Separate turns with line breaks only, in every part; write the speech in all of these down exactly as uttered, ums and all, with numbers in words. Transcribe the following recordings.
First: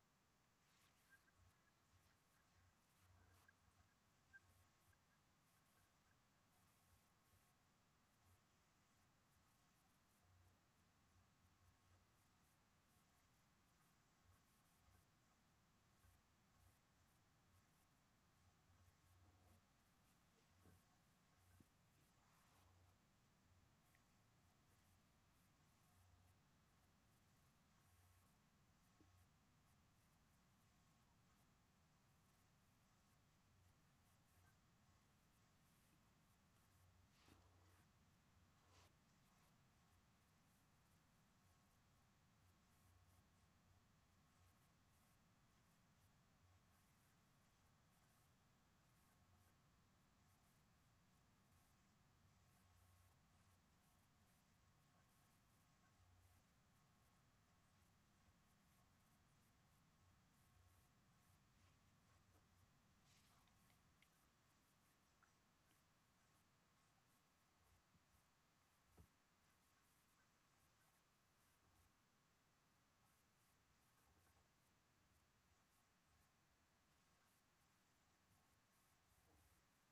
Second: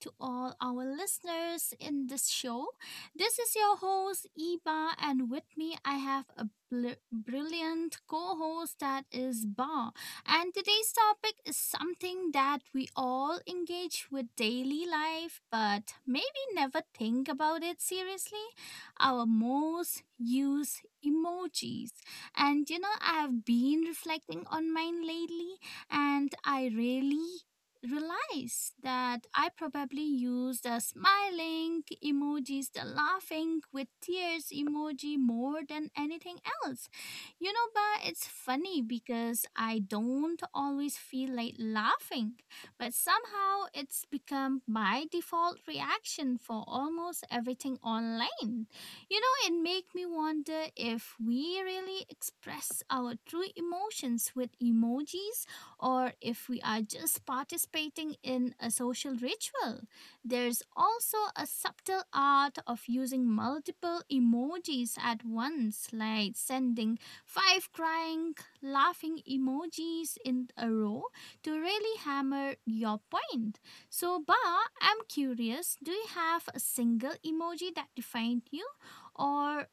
to all our listeners in this show. This is your host Eba and with me I have a bl- brilliant co-host that is Ba. And today's topic is something that we all engage with daily life but maybe never think about it seriously. Our most used emojis. And you know I've been reflecting on mine lately and I really realize that I probably use the smiling emojis, the laughing with tears emoji more than anything else. You know, but it's funny because I don't always feel like laughing, but somehow it's become my default reaction for almost everything online. You know, it makes me wonder if we really express our true emotions with emojis or if we are just participating in a social ritual. There's also a subtle art of using multiple emojis at once, like sending five crying, laughing emojis in a row to really hammer your point. So, Ba, I'm curious, do you have a single emoji that defined you, or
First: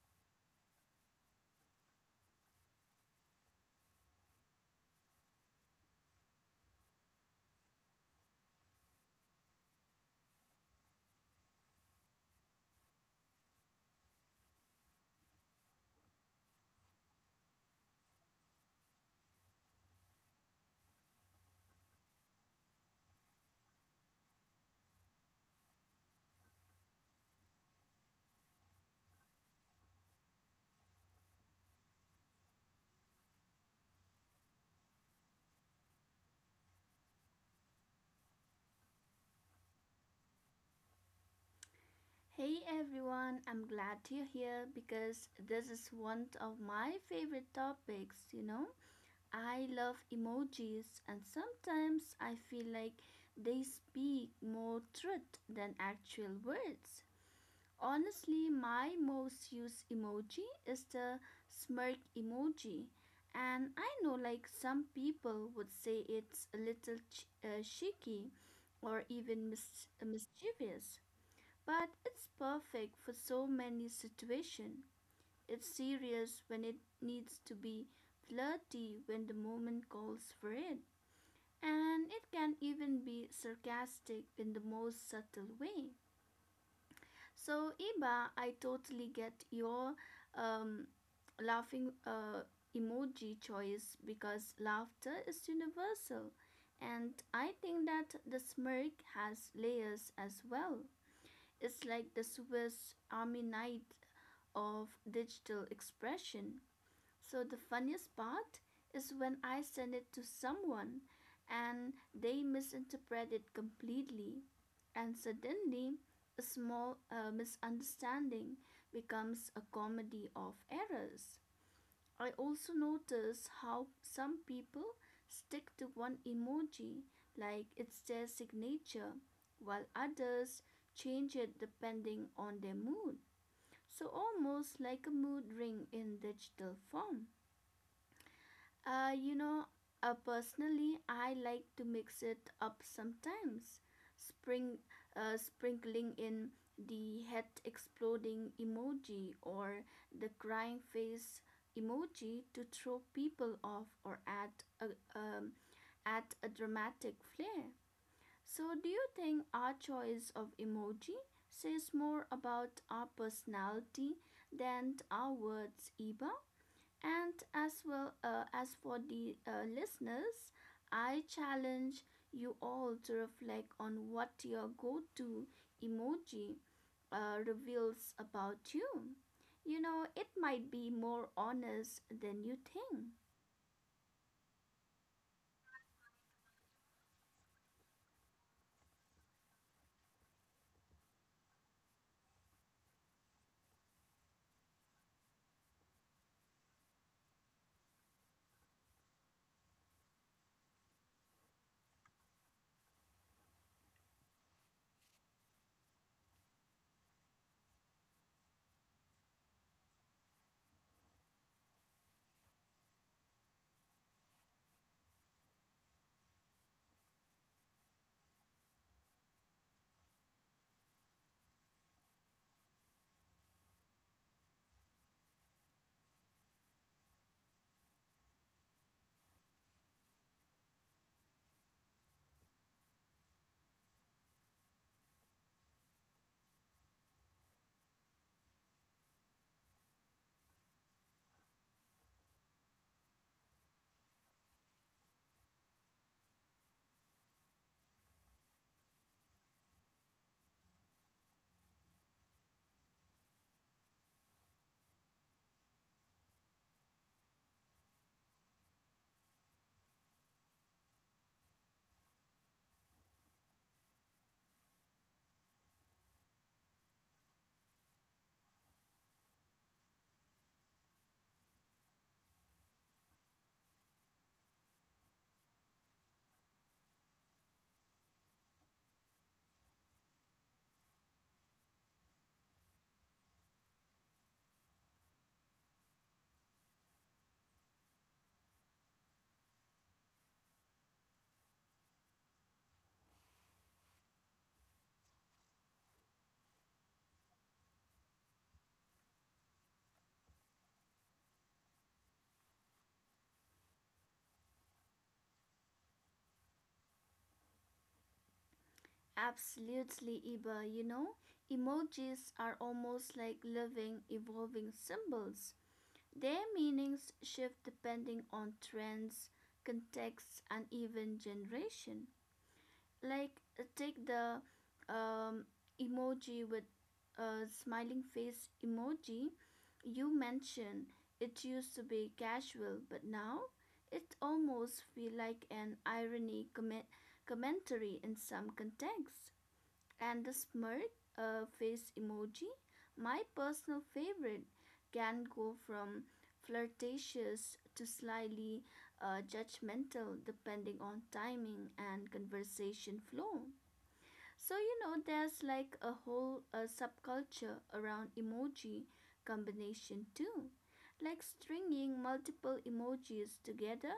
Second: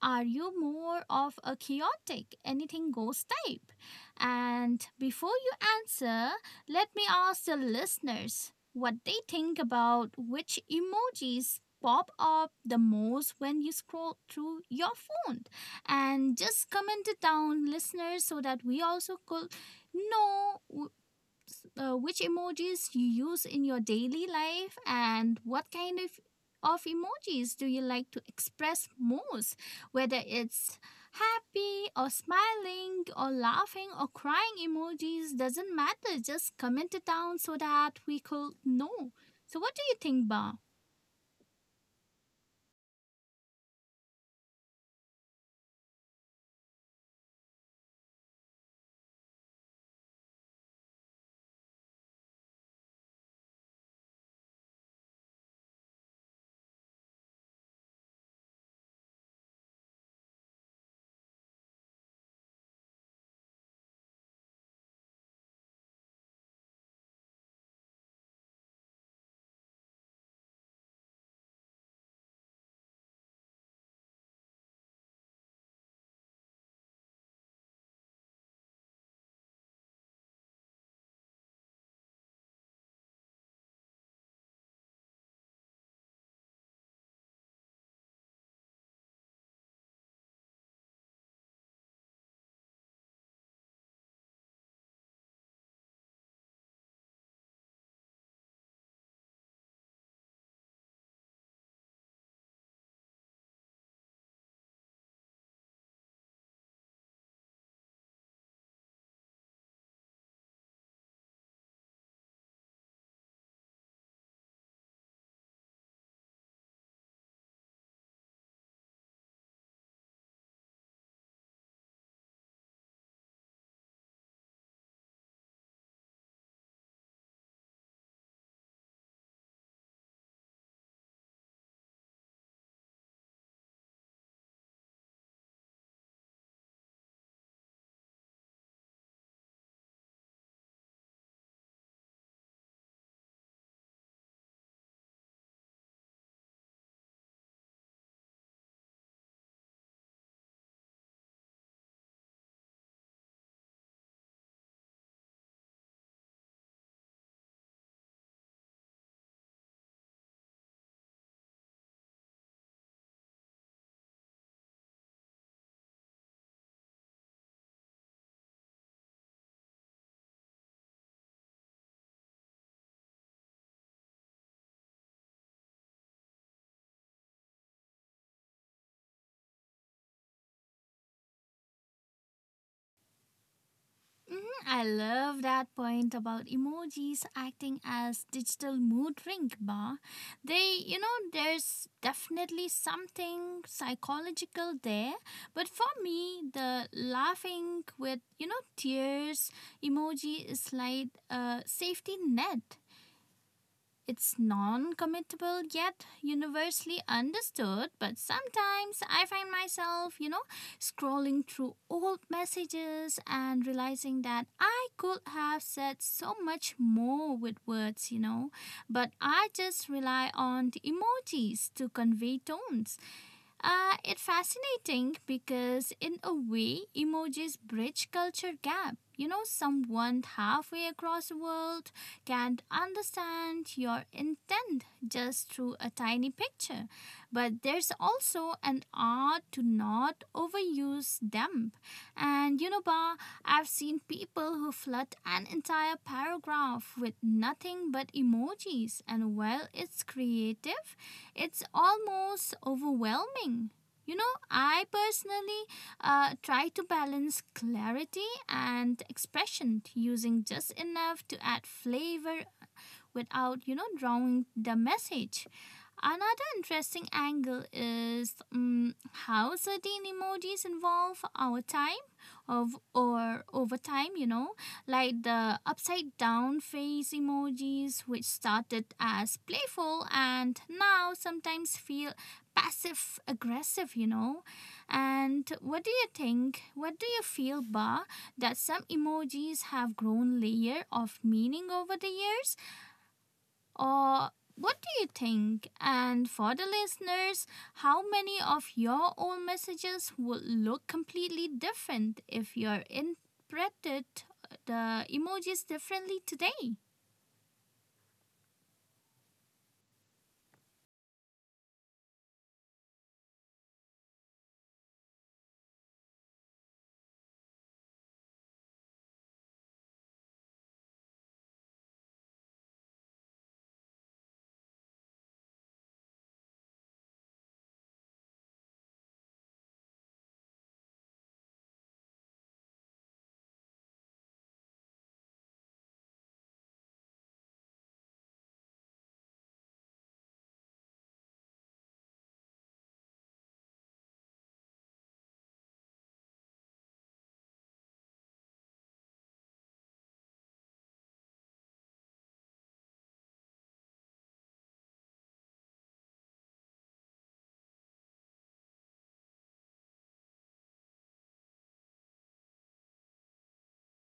are you more of a chaotic, anything goes type? And before you answer, let me ask the listeners what they think about which emojis pop up the most when you scroll through your phone. And just comment it down, listeners, so that we also could know, uh, which emojis you use in your daily life and what kind of of emojis do you like to express most, whether it's happy or smiling or laughing or crying emojis. Doesn't matter, just comment it down so that we could know. So what do you think, ba?
Hey everyone, I'm glad you're here because this is one of my favorite topics, you know. I love emojis and sometimes I feel like they speak more truth than actual words. Honestly, my most used emoji is the smirk emoji. And I know like some people would say it's a little ch- uh, cheeky or even mis- mischievous, but it's perfect for so many situations. It's serious when it needs to be, flirty when the moment calls for it, and it can even be sarcastic in the most subtle way. So, Iba, I totally get your um, laughing uh, emoji choice because laughter is universal. And I think that the smirk has layers as well. It's like the Swiss Army knife of digital expression. So the funniest part is when I send it to someone and they misinterpret it completely, and suddenly a small uh, misunderstanding becomes a comedy of errors. I also notice how some people stick to one emoji like it's their signature, while others change it depending on their mood. So, almost like a mood ring in digital form. Uh, you know, uh, Personally, I like to mix it up sometimes. Spring, uh, Sprinkling in the head exploding emoji or the crying face emoji to throw people off or add a, um, add a dramatic flair. So, do you think our choice of emoji says more about our personality than our words, Eva? And as well, uh, as for the uh, listeners, I challenge you all to reflect on what your go to emoji uh, reveals about you. You know, it might be more honest than you think.
I love that point about emojis acting as digital mood ring, Ba. They, you know, there's definitely something psychological there. But for me, the laughing with, you know, tears emoji is like a safety net. It's non committable yet universally understood, but sometimes I find myself, you know, scrolling through old messages and realizing that I could have said so much more with words, you know, but I just rely on the emojis to convey tones. Uh, it's fascinating because, in a way, emojis bridge culture gap. You know, someone halfway across the world can understand your intent just through a tiny picture. But there's also an art to not overuse them. And you know, Ba, I've seen people who flood an entire paragraph with nothing but emojis. And while it's creative, it's almost overwhelming. You know, I personally uh, try to balance clarity and expression, using just enough to add flavor without, you know, drawing the message. Another interesting angle is mm, how certain emojis involve our time of or over time, you know, like the upside down face emojis, which started as playful and now sometimes feel passive aggressive, you know. And what do you think? What do you feel, Ba, that some emojis have grown layer of meaning over the years? Or what do you think? And for the listeners, how many of your own messages would look completely different if you're interpreted the emojis differently today?
Absolutely, Iba. You know, emojis are almost like living, evolving symbols. Their meanings shift depending on trends, context, and even generation. Like uh, take the um, emoji with a smiling face emoji you mentioned. It used to be casual but now it almost feel like an irony comment- commentary in some contexts, and the smirk uh, face emoji. My personal favorite can go from flirtatious to slyly uh, judgmental depending on timing and conversation flow. So, you know, there's like a whole uh, subculture around emoji combination too, like stringing multiple emojis together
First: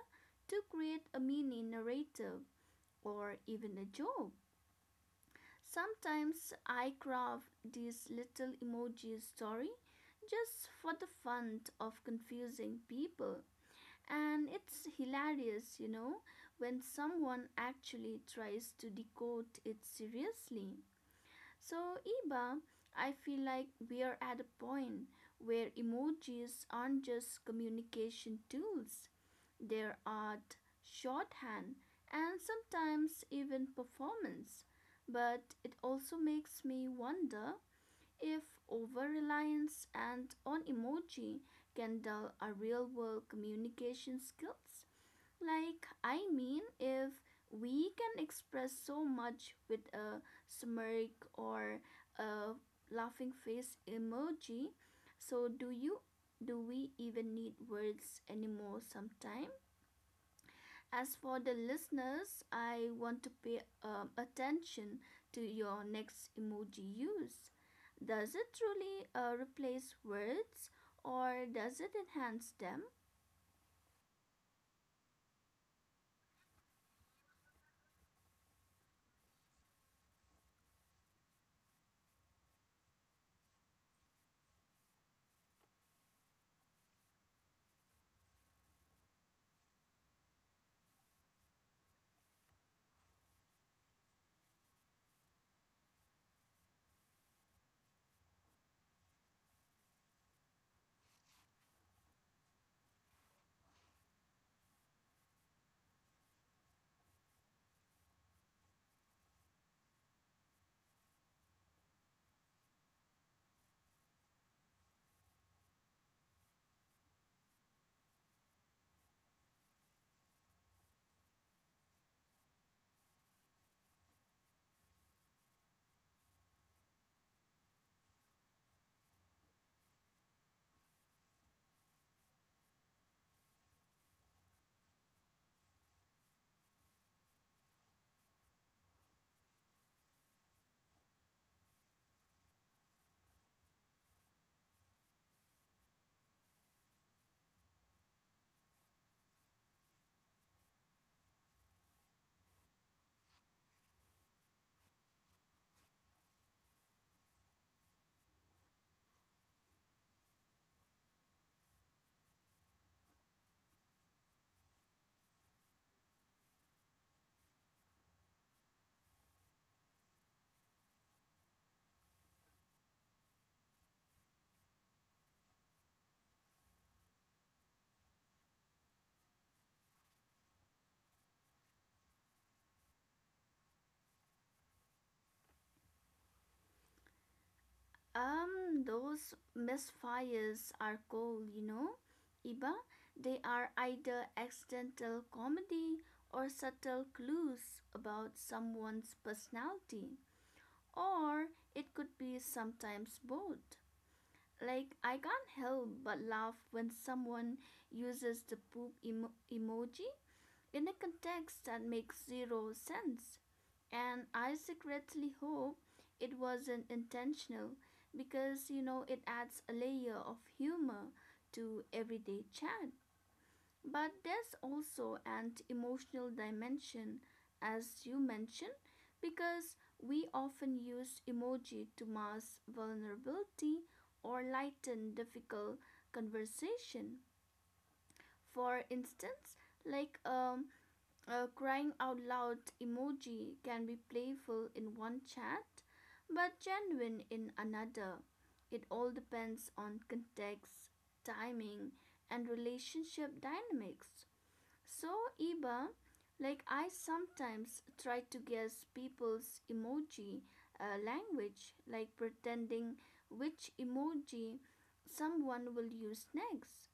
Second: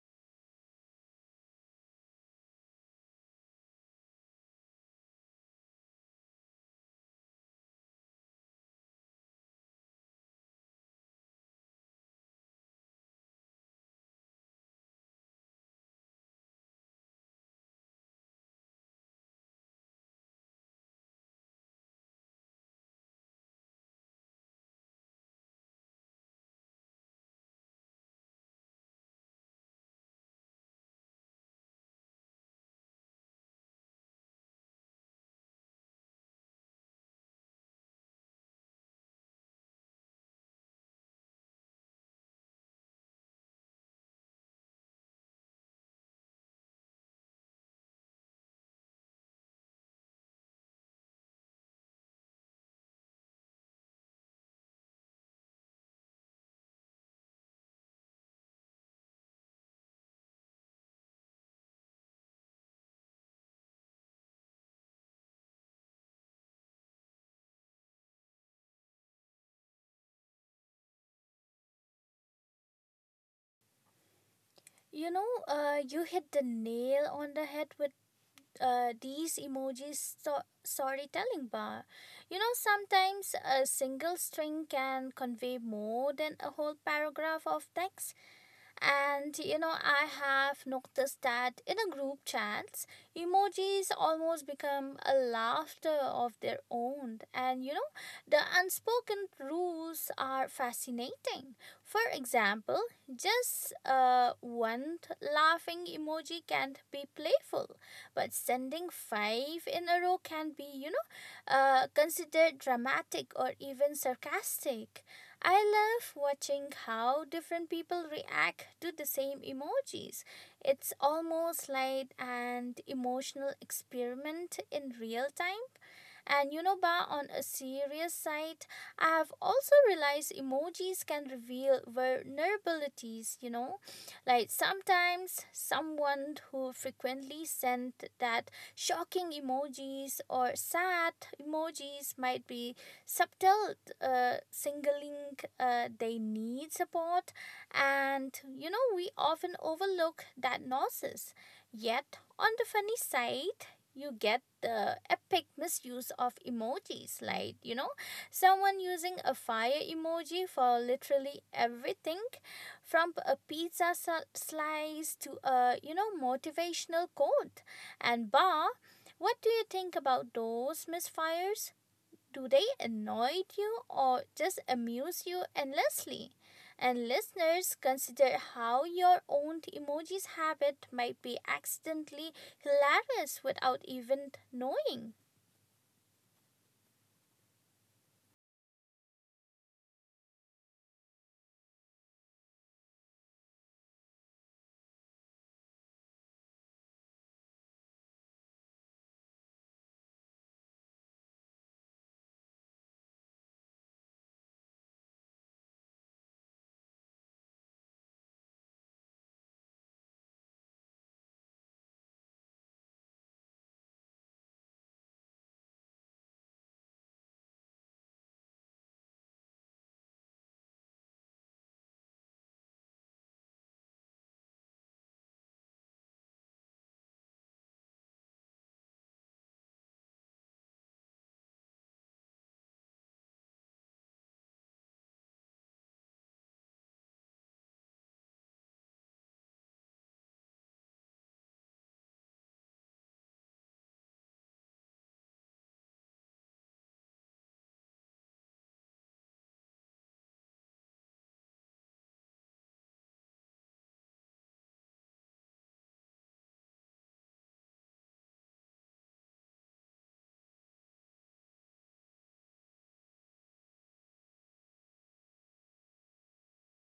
to create a mini narrative or even a joke. Sometimes I craft these little emoji story just for the fun of confusing people. And it's hilarious, you know, when someone actually tries to decode it seriously. So, Iba, I feel like we are at a point where emojis aren't just communication tools, their art, shorthand, and sometimes even performance. But it also makes me wonder if over reliance and on emoji can dull our real world communication skills. Like, I mean, if we can express so much with a smirk or a laughing face emoji, so do you do we even need words anymore sometimes? As for the listeners, I want to pay um, attention to your next emoji use. Does it truly uh, replace words or does it enhance them?
You know, uh, you hit the nail on the head with uh, these emojis sto- storytelling bar. You know, sometimes a single string can convey more than a whole paragraph of text. And you know, I have noticed that in a group chats, emojis almost become a laughter of their own. And you know, the unspoken rules are fascinating. For example, just uh, one t- laughing emoji can be playful, but sending five in a row can be, you know, uh, considered dramatic or even sarcastic. I love watching how different people react to the same emojis. It's almost like an emotional experiment in real time. And you know, Ba, on a serious side, I have also realized emojis can reveal vulnerabilities, you know. Like sometimes someone who frequently sent that shocking emojis or sad emojis might be subtle, uh, singling uh, they need support. And you know we often overlook that nonsense. Yet on the funny side, you get the epic misuse of emojis, like you know someone using a fire emoji for literally everything, from a pizza slice to a you know motivational quote. And, bar, what do you think about those misfires? Do they annoy you or just amuse you endlessly? And listeners, consider how your own emojis habit might be accidentally hilarious without even knowing.
Um, those misfires are cold, you know, Iba. They are either accidental comedy or subtle clues about someone's personality, or it could be sometimes both. Like, I can't help but laugh when someone uses the poop emo- emoji in a context that makes zero sense. And I secretly hope it wasn't intentional because, you know, it adds a layer of humor to everyday chat. But there's also an emotional dimension, as you mentioned, because we often use emoji to mask vulnerability or lighten difficult conversation. For instance, like um, a crying out loud emoji can be playful in one chat but genuine in another. It all depends on context, timing, and relationship dynamics. So, Iba, like I sometimes try to guess people's emoji uh, language, like pretending which emoji someone will use next.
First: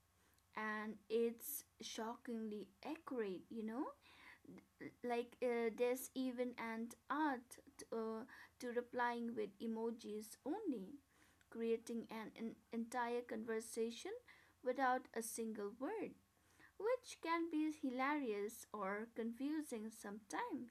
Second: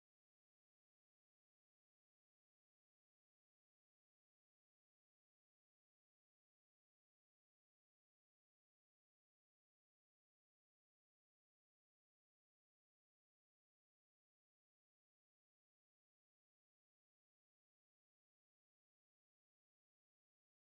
And it's shockingly accurate, you know? Like, uh, there's even an art t- uh, to replying with emojis only, creating an, an entire conversation without a single word, which can be hilarious or confusing sometimes.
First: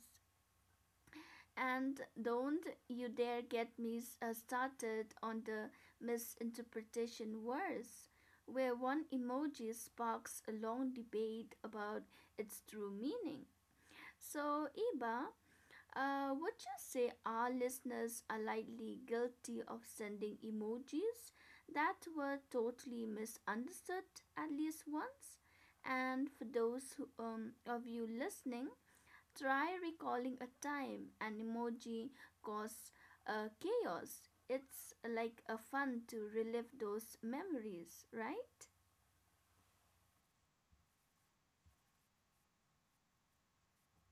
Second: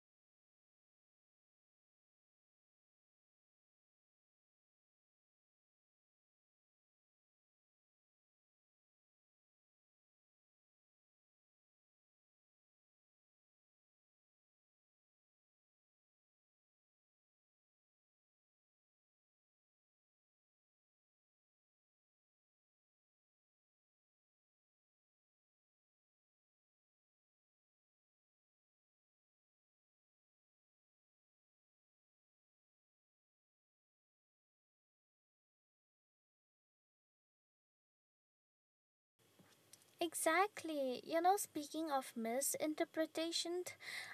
And don't you dare get me uh, started on the misinterpretation wars, where one emoji sparks a long debate about its true meaning. So, Iba, uh, would you say our listeners are likely guilty of sending emojis that were totally misunderstood at least once? And for those who, um, of you listening, try recalling a time an emoji caused uh, chaos. It's like a fun to relive those memories, right?
Exactly. You know, speaking of misinterpretation,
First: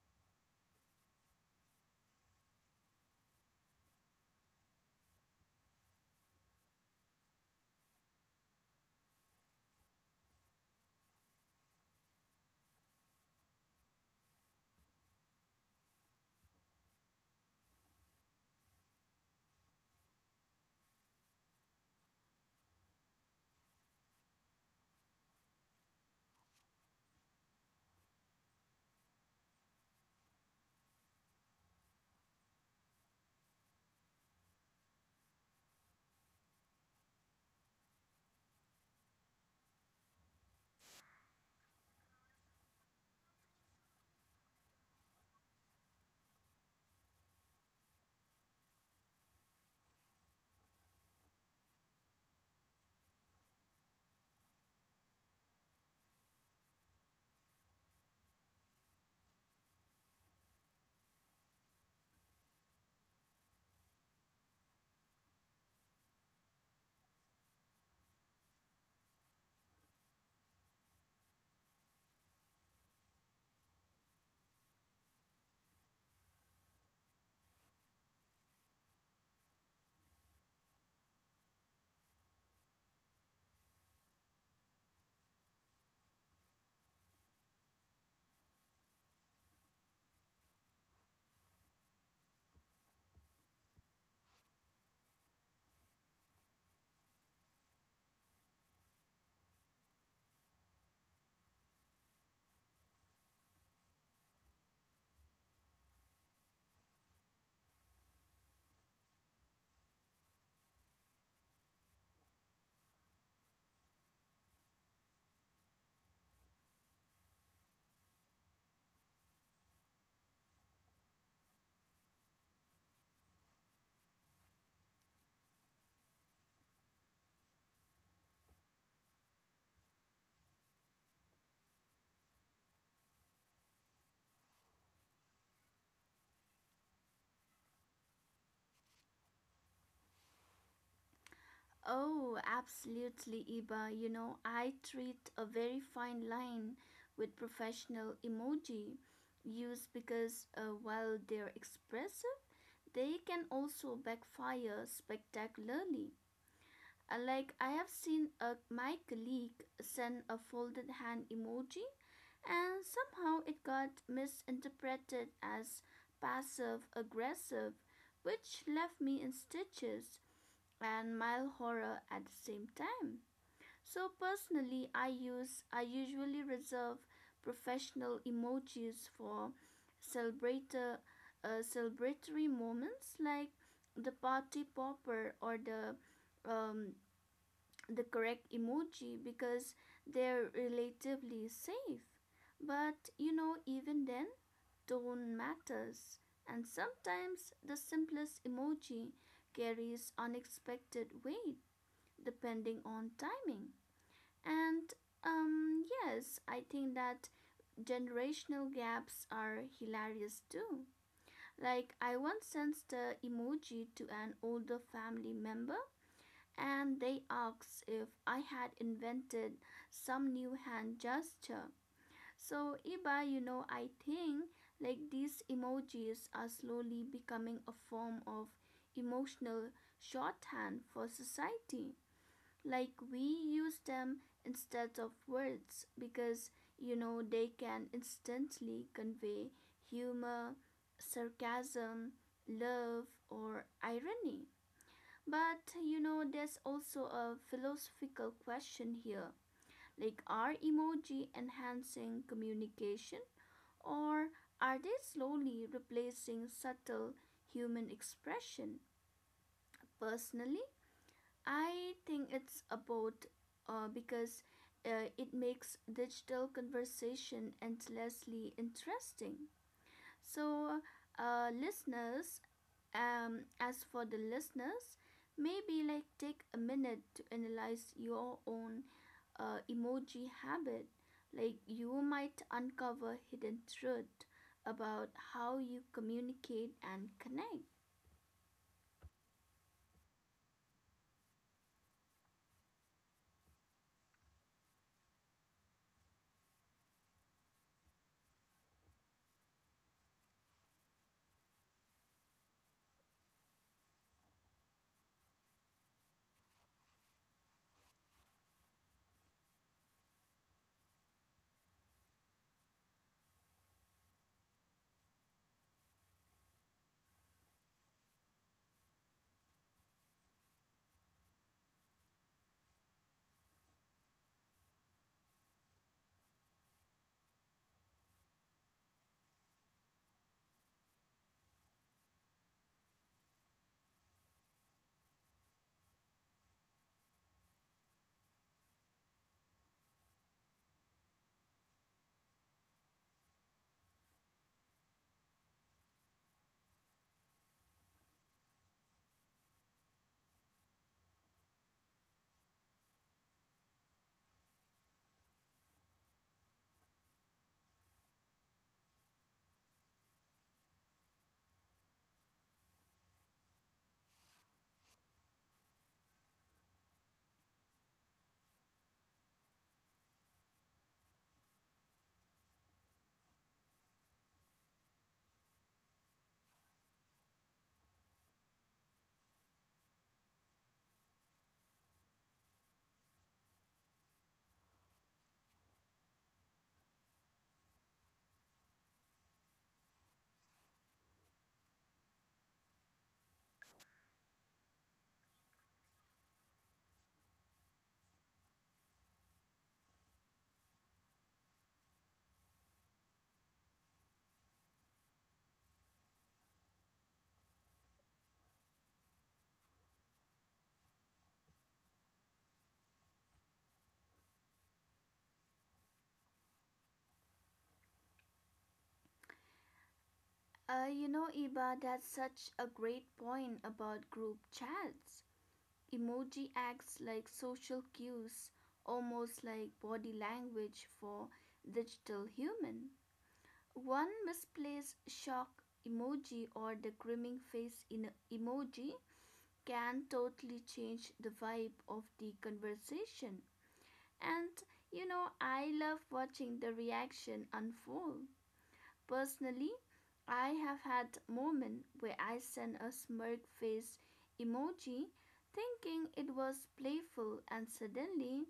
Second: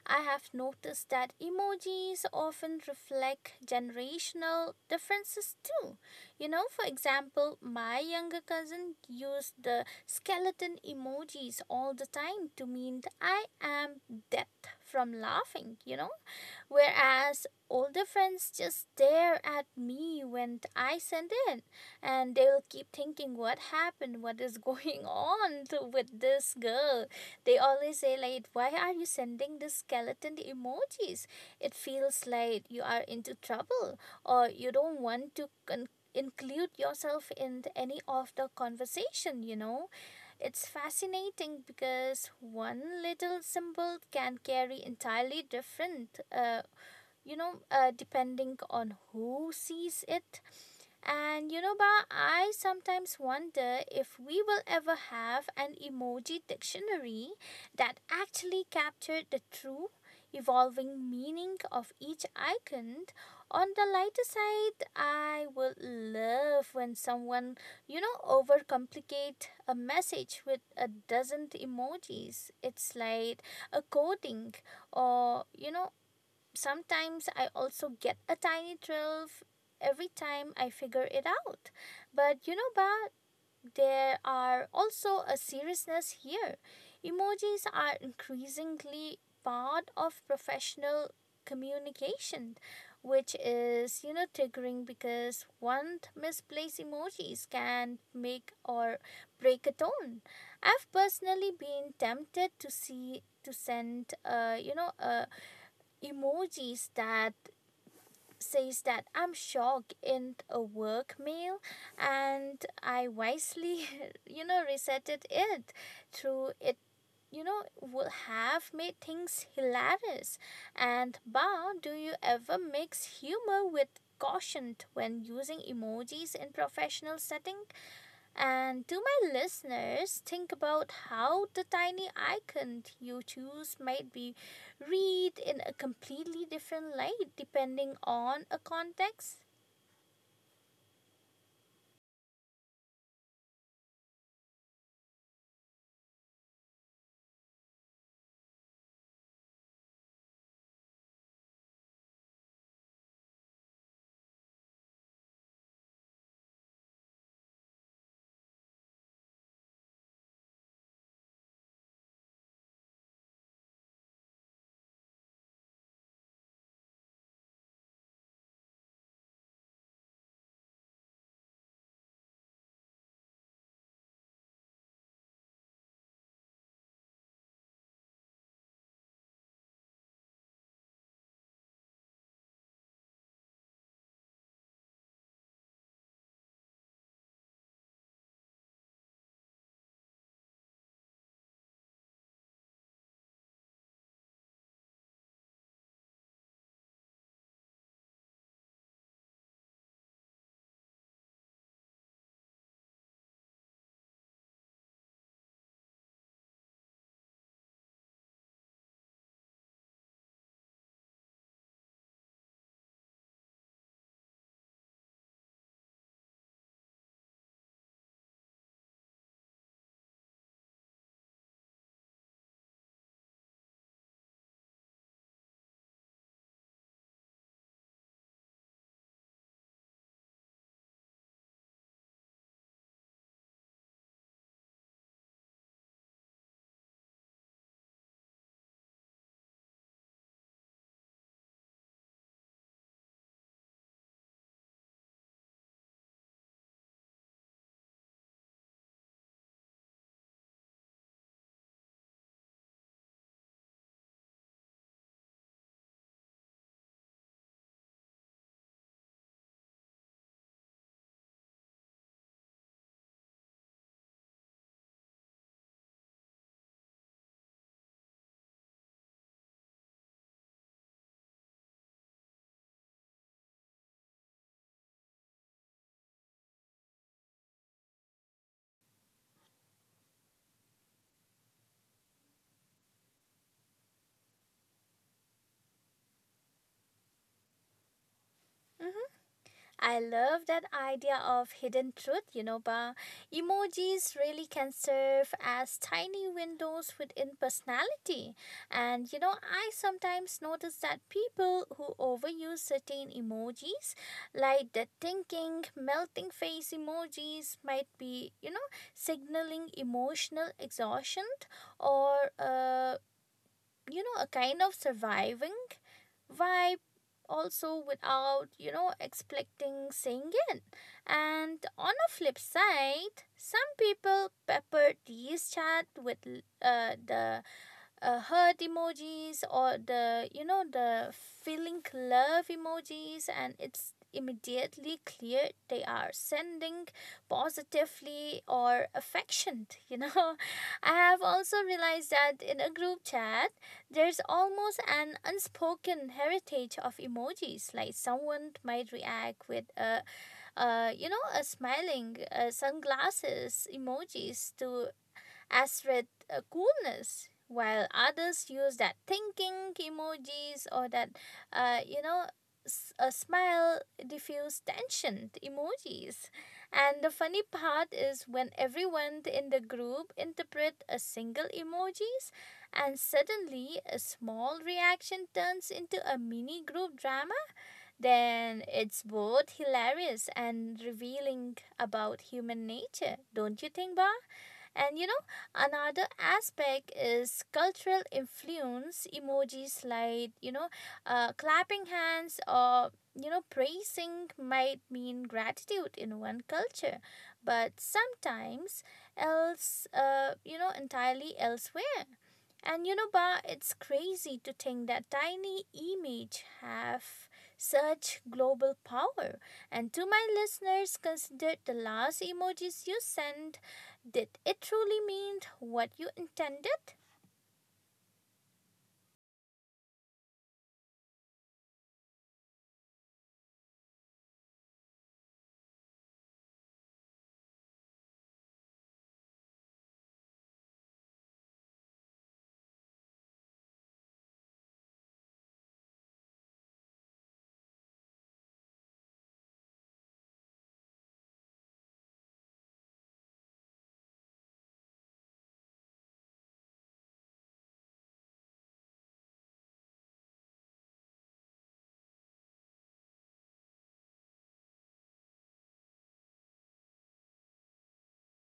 I have noticed that emojis often reflect generational differences too. You know, for example, my younger cousin used the skeleton emojis all the time to mean I am death from laughing, you know, Whereas older friends just stare at me when I send it, and they'll keep thinking what happened, what is going on to, with this girl. They always say, like, why are you sending this skeleton emojis? It feels like you are into trouble, or you don't want to con- include yourself in any of the conversation, you know? It's fascinating because one little symbol can carry entirely different, uh, you know uh, depending on who sees it. And you know ba, I sometimes wonder if we will ever have an emoji dictionary that actually captured the true evolving meaning of each icon. On the lighter side, I would love when someone you know overcomplicate a message with a dozen emojis. It's like a coding, or you know sometimes I also get a tiny thrill every time I figure it out. But you know, but there are also a seriousness here. Emojis are increasingly part of professional communication, which is you know triggering, because one misplaced emojis can make or break a tone. I've personally been tempted to see to send uh, you know a emojis that says that I'm shocked in a work mail, and I wisely you know resetted it through it, you know would have made things hilarious. And, ba, do you ever mix humor with caution when using emojis in professional settings? And to my listeners, think about how the tiny icon you choose might be read in a completely different light depending on a context.
Oh, absolutely, Iba. You know, I treat a very fine line with professional emoji use because, uh, while they're expressive, they can also backfire spectacularly. Uh, Like, I have seen a, my colleague send a folded hand emoji and somehow it got misinterpreted as passive aggressive, which left me in stitches and mild horror at the same time. So personally, I use I usually reserve professional emojis for celebrator, uh, celebratory moments like the party popper or the, um, the correct emoji because they're relatively safe. But you know, even then, tone matters. And sometimes the simplest emoji carries unexpected weight depending on timing. And um, yes, I think that generational gaps are hilarious too. Like, I once sent the emoji to an older family member and they asked if I had invented some new hand gesture. So, Iba, you know, I think like these emojis are slowly becoming a form of emotional shorthand for society. Like we use them instead of words because you know they can instantly convey humor, sarcasm, love, or irony. But you know, there's also a philosophical question here. Like, are emoji enhancing communication or are they slowly replacing subtle human expression? Personally, I think it's about, uh, because uh, it makes digital conversation endlessly interesting. So, uh, listeners, um, as for the listeners, maybe like take a minute to analyze your own uh, emoji habit. Like, you might uncover hidden truth about how you communicate and connect.
Mhm. I love that idea of hidden truth, you know, Ba. Emojis really can serve as tiny windows within personality. And, you know, I sometimes notice that people who overuse certain emojis, like the thinking, melting face emojis, might be, you know, signaling emotional exhaustion or, uh, you know, a kind of surviving vibe, also without you know expecting saying it. And on a flip side, some people pepper these chat with uh, the uh, hurt emojis, or the you know the feeling love emojis, and it's immediately clear they are sending positively or affectionate. you know I have also realized that in a group chat there's almost an unspoken heritage of emojis. Like someone might react with a a you know a smiling uh, sunglasses emojis, to as with uh, coolness, while others use that thinking emojis, or that uh, you know a smile diffuse tension emojis. And the funny part is when everyone in the group interpret a single emojis, and suddenly a small reaction turns into a mini group drama. Then it's both hilarious and revealing about human nature, don't you think, bob? And you know, another aspect is cultural influence. Emojis, like, you know, uh, clapping hands, or, you know, praising, might mean gratitude in one culture, but sometimes else, uh, you know, entirely elsewhere. And you know, Ba, it's crazy to think that tiny image have such global power. And to my listeners, consider the last emojis you sent: did it truly mean what you intended?
Uh, you know, Iba, that's such a great point about group chats. Emoji acts like social cues, almost like body language for digital human. One misplaced shock emoji or the grimming face in emoji can totally change the vibe of the conversation. And you know, I love watching the reaction unfold. Personally, I have had moments where I sent a smirk face emoji thinking it was playful and suddenly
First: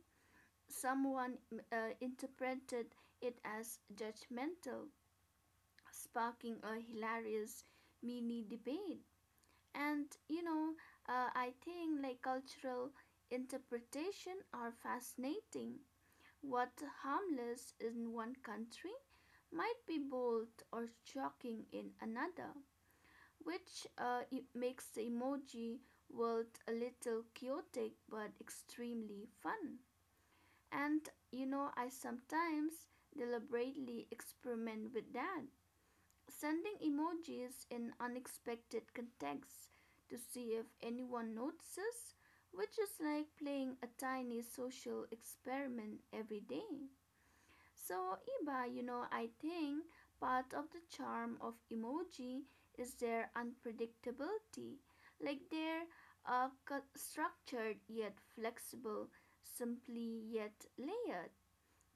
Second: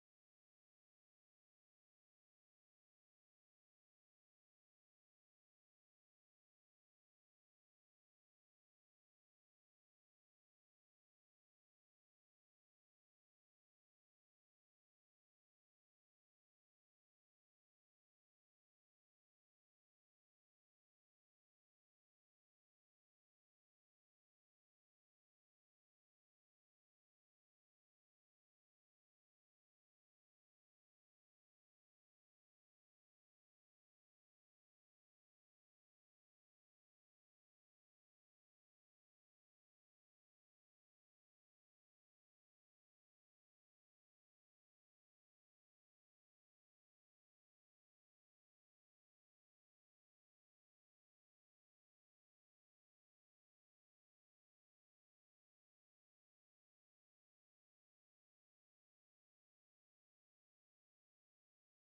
someone uh, interpreted it as judgmental, sparking a hilarious mini debate. And you know, uh, I think like cultural interpretation are fascinating. What harmless in one country might be bold or shocking in another, which, uh, it makes the emoji world a little chaotic but extremely fun. And you know, I sometimes deliberately experiment with that, sending emojis in unexpected contexts to see if anyone notices, which is like playing a tiny social experiment every day. So, Iba, you know, I think part of the charm of emoji is their unpredictability, like they're uh, structured yet flexible, simply yet layered,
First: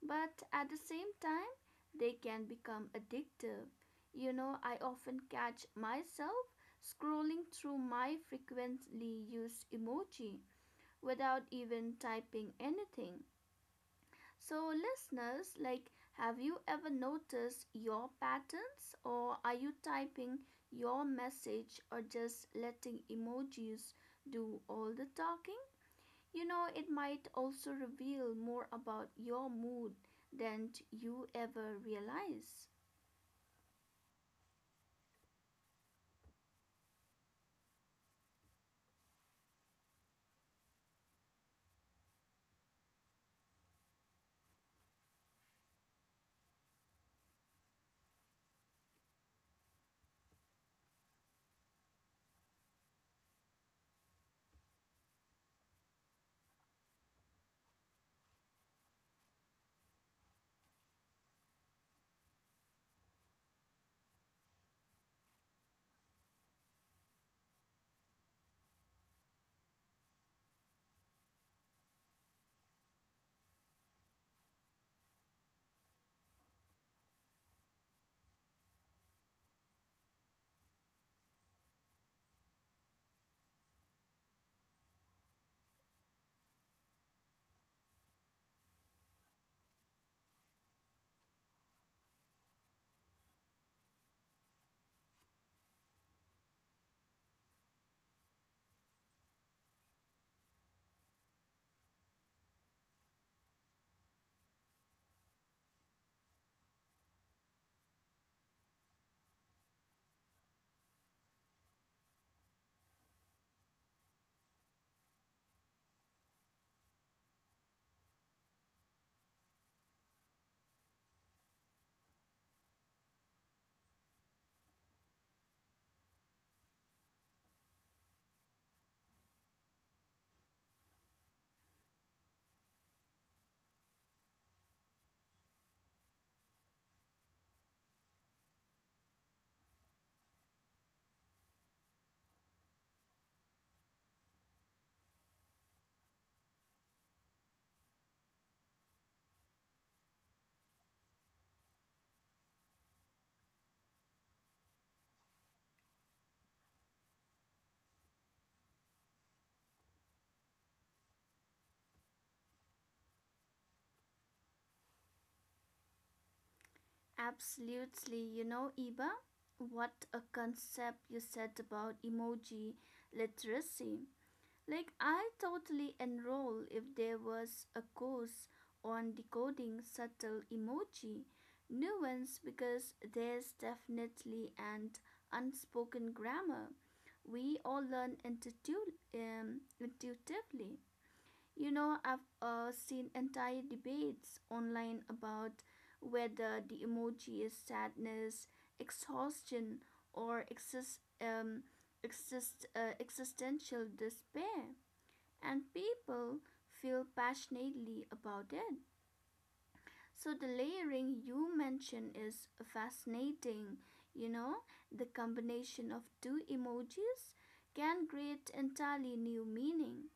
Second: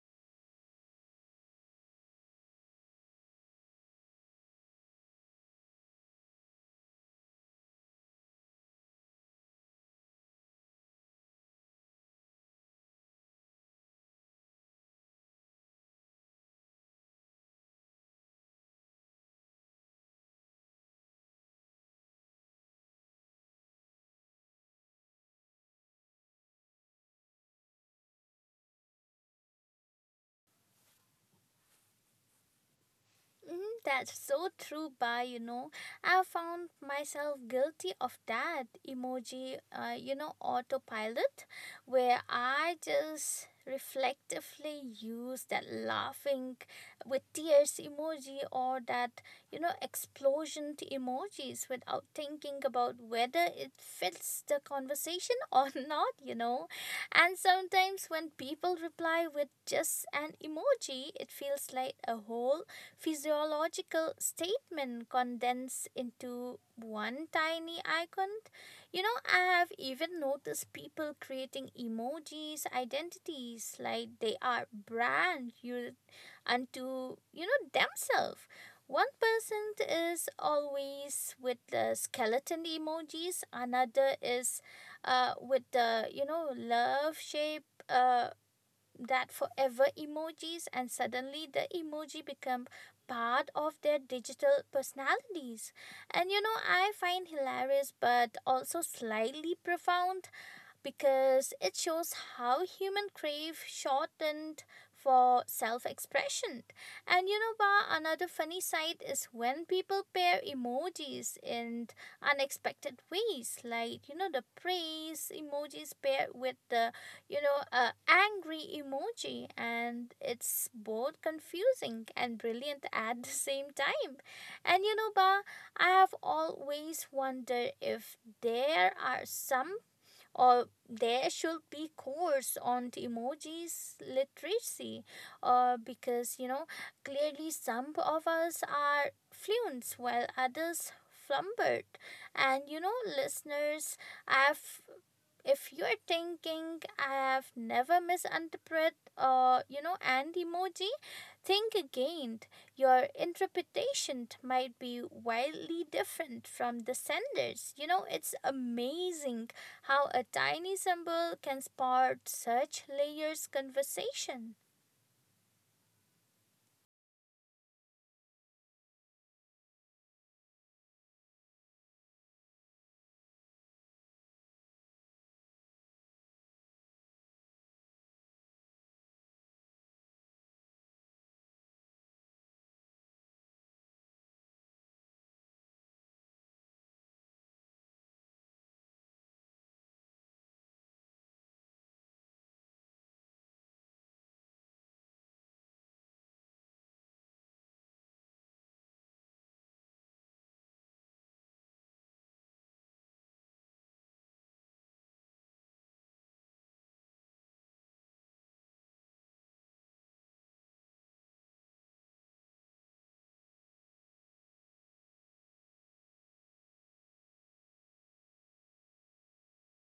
but at the same time they can become addictive. You know, I often catch myself scrolling through my frequently used emoji without even typing anything. So listeners, like have you ever noticed your patterns, or are you typing your message or just letting emojis do all the talking? You know, it might also reveal more about your mood than you ever realize.
Mhm, that's so true, Ba. You know, I found myself guilty of that emoji, uh, you know, autopilot, where I just reflectively use that laughing with tears emoji, or that, you know, explosion emojis, without thinking about whether it fits the conversation or not, you know. And sometimes when people reply with just an emoji, it feels like a whole physiological statement condensed into one tiny icon. You know, I have even noticed people creating emojis, identities, like they are brand you unto you know themselves. One person is always with the skeleton emojis, another is uh, with the you know love shape uh, that forever emojis, and suddenly the emoji become part of their digital personalities. And you know I find hilarious but also slightly profound, because it shows how human crave shortened for self-expression. And you know, Ba, another funny side is when people pair emojis in unexpected ways, like you know, the praise emojis paired with the you know, uh, angry emoji, and it's both confusing and brilliant at the same time. And you know, Ba, I have always wondered if there are some or there should be course on the emojis literacy, uh, because you know clearly some of us are fluent while others flumbered. And you know listeners, I've if you're thinking I have never misinterpreted uh, you know an emoji, think again. Your interpretation might be wildly different from the sender's. You know, it's amazing how a tiny symbol can spark such layers conversation.
Absolutely, you know, Iba, what a concept you said about emoji literacy. Like, I totally enroll if there was a course on decoding subtle emoji nuance because there's definitely an unspoken grammar we all learn intuitu- um, intuitively. You know, I've uh, seen entire debates online about whether the emoji is sadness, exhaustion, or exist, um, exist, uh, existential despair, and people feel passionately about it. So the layering you mentioned is fascinating. You know, the combination of two emojis can create entirely new meaning,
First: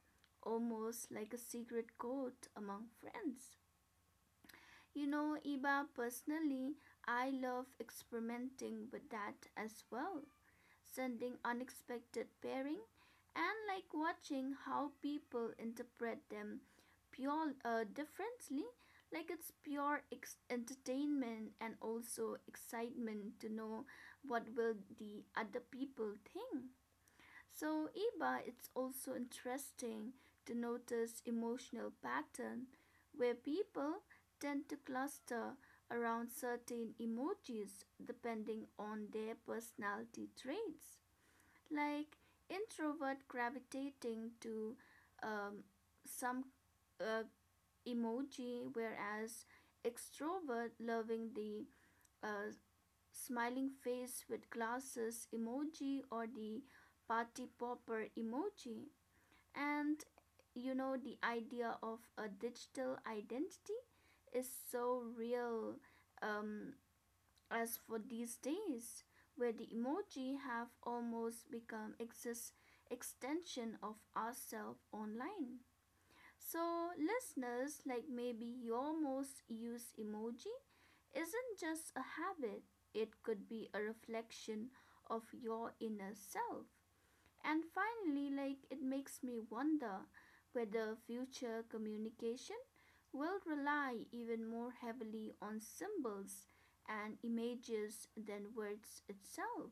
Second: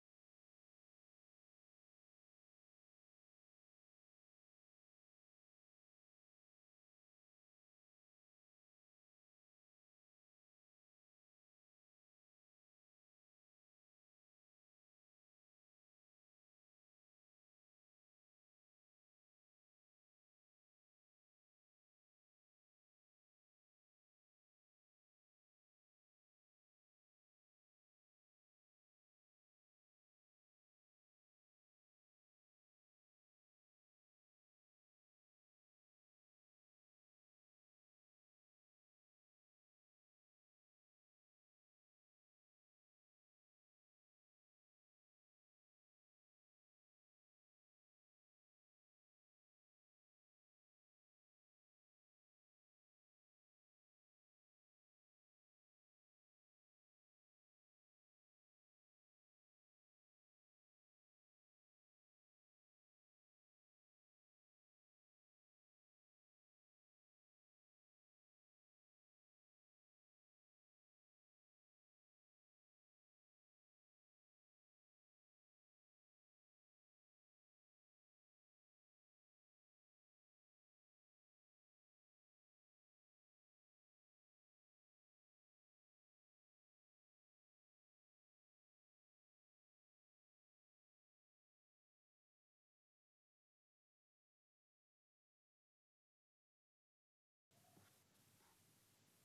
almost like a secret code among friends. You know, Iba, personally, I love experimenting with that as well, sending unexpected pairing, and like watching how people interpret them pure uh, differently. Like it's pure ex- entertainment and also excitement to know what will the other people think. So Iba, it's also interesting to notice emotional pattern where people tend to cluster around certain emojis depending on their personality traits, like introvert gravitating to, um, some uh, emoji, whereas extrovert loving the, uh, smiling face with glasses emoji or the party popper emoji. And you know, the idea of a digital identity is so real, um, as for these days, where the emoji have almost become exist extension of ourselves online. So listeners, like maybe your most used emoji isn't just a habit, it could be a reflection of your inner self. And finally, like it makes me wonder whether future communication will rely even more heavily on symbols and images than words itself.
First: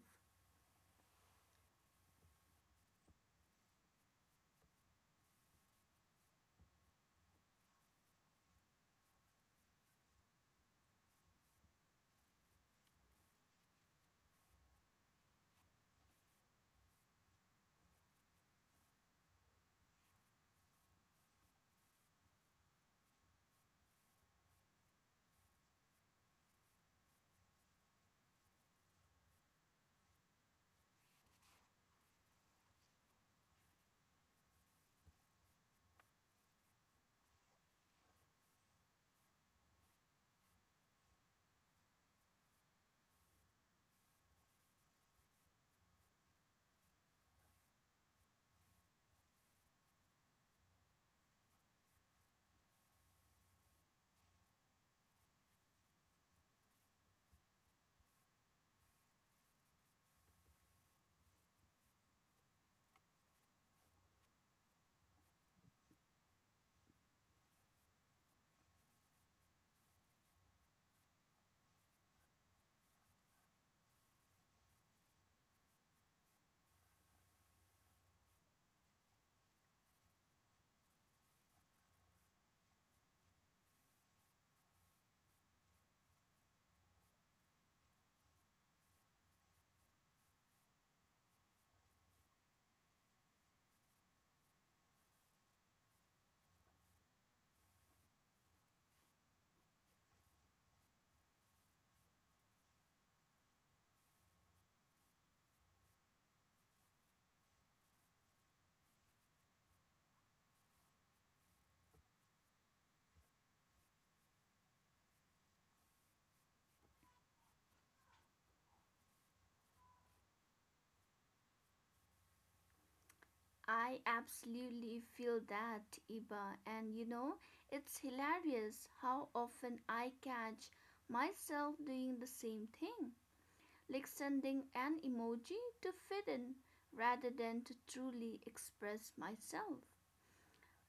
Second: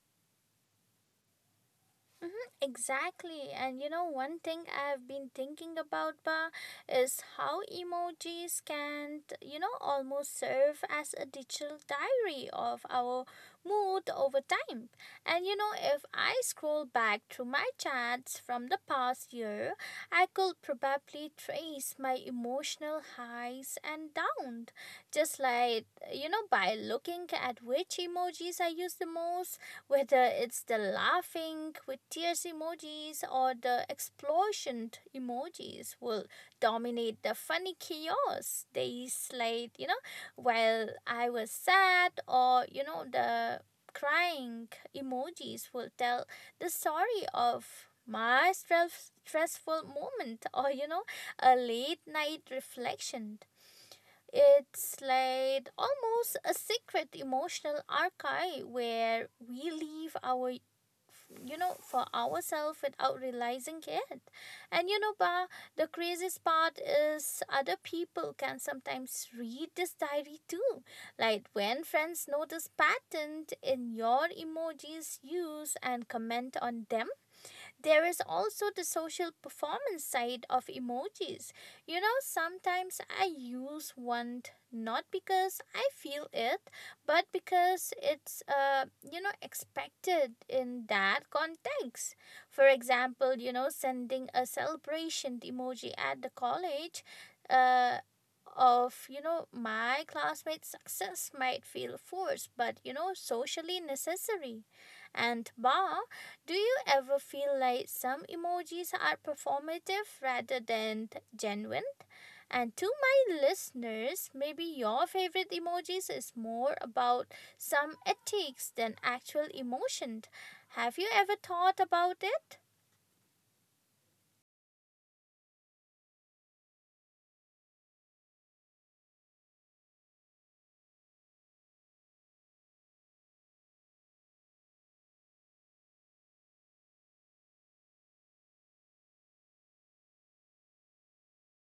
Exactly. And you know, one thing I've been thinking about, Ba, is how emojis can, you know, almost serve as a digital diary of our mood over time. And you know, if I scroll back through my chats from the past year, I could probably trace my emotional highs and downs. Just like, you know, by looking at which emojis I use the most, whether it's the laughing with tears emojis or the explosion emojis will dominate the funny chaos Days slayed, you know, while I was sad, or, you know, the crying emojis will tell the story of my stress, stressful moment, or, you know, a late night reflection. It's like almost a secret emotional archive where we leave our, you know, for ourselves without realizing it. And you know, Ba, the craziest part is other people can sometimes read this diary too, like when friends notice pattern in your emojis use and comment on them. There is also the social performance side of emojis. You know, sometimes I use one not because I feel it, but because it's uh you know expected in that context. For example, you know, sending a celebration emoji at the college, uh of, you know, my classmates success might feel forced but, you know, socially necessary. And Ba, do you ever feel like some emojis are performative rather than genuine? And to my listeners, maybe your favorite emojis is more about some ethics than actual emotion. Have you ever thought about it?
I absolutely feel that, Iba, and you know, it's hilarious how often I catch myself doing the same thing, like sending an emoji to fit in rather than to truly express myself.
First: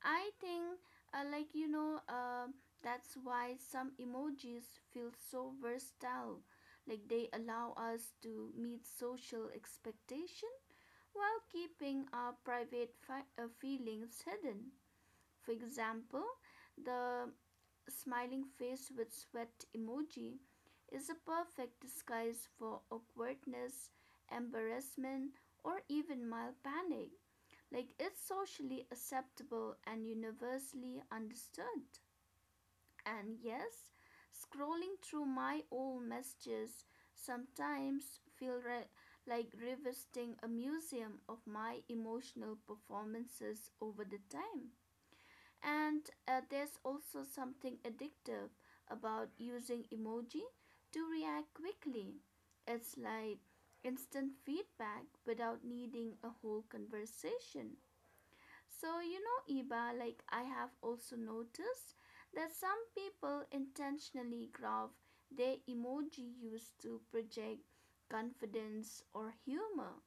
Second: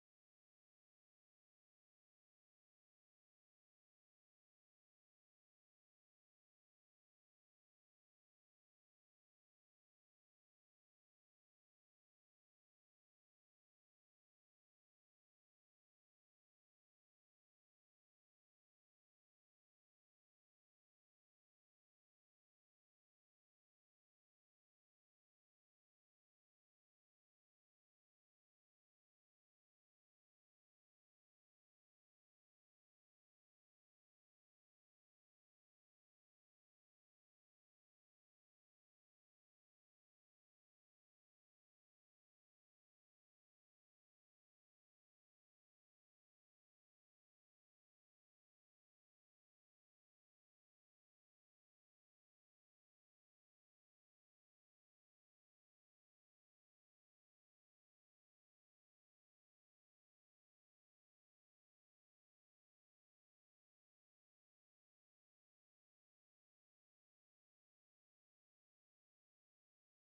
I think, uh, like you know, um that's why some emojis feel so versatile. Like they allow us to meet social expectation while keeping our private fi- uh, feelings hidden. For example, the smiling face with sweat emoji is a perfect disguise for awkwardness, embarrassment, or even mild panic. Like it's socially acceptable and universally understood. And yes, scrolling through my old messages sometimes feel re- like revisiting a museum of my emotional performances over the time. And uh, there's also something addictive about using emoji to react quickly. It's like instant feedback without needing a whole conversation. So, you know, Iba, like I have also noticed that some people intentionally graph their emoji used to project confidence or humor,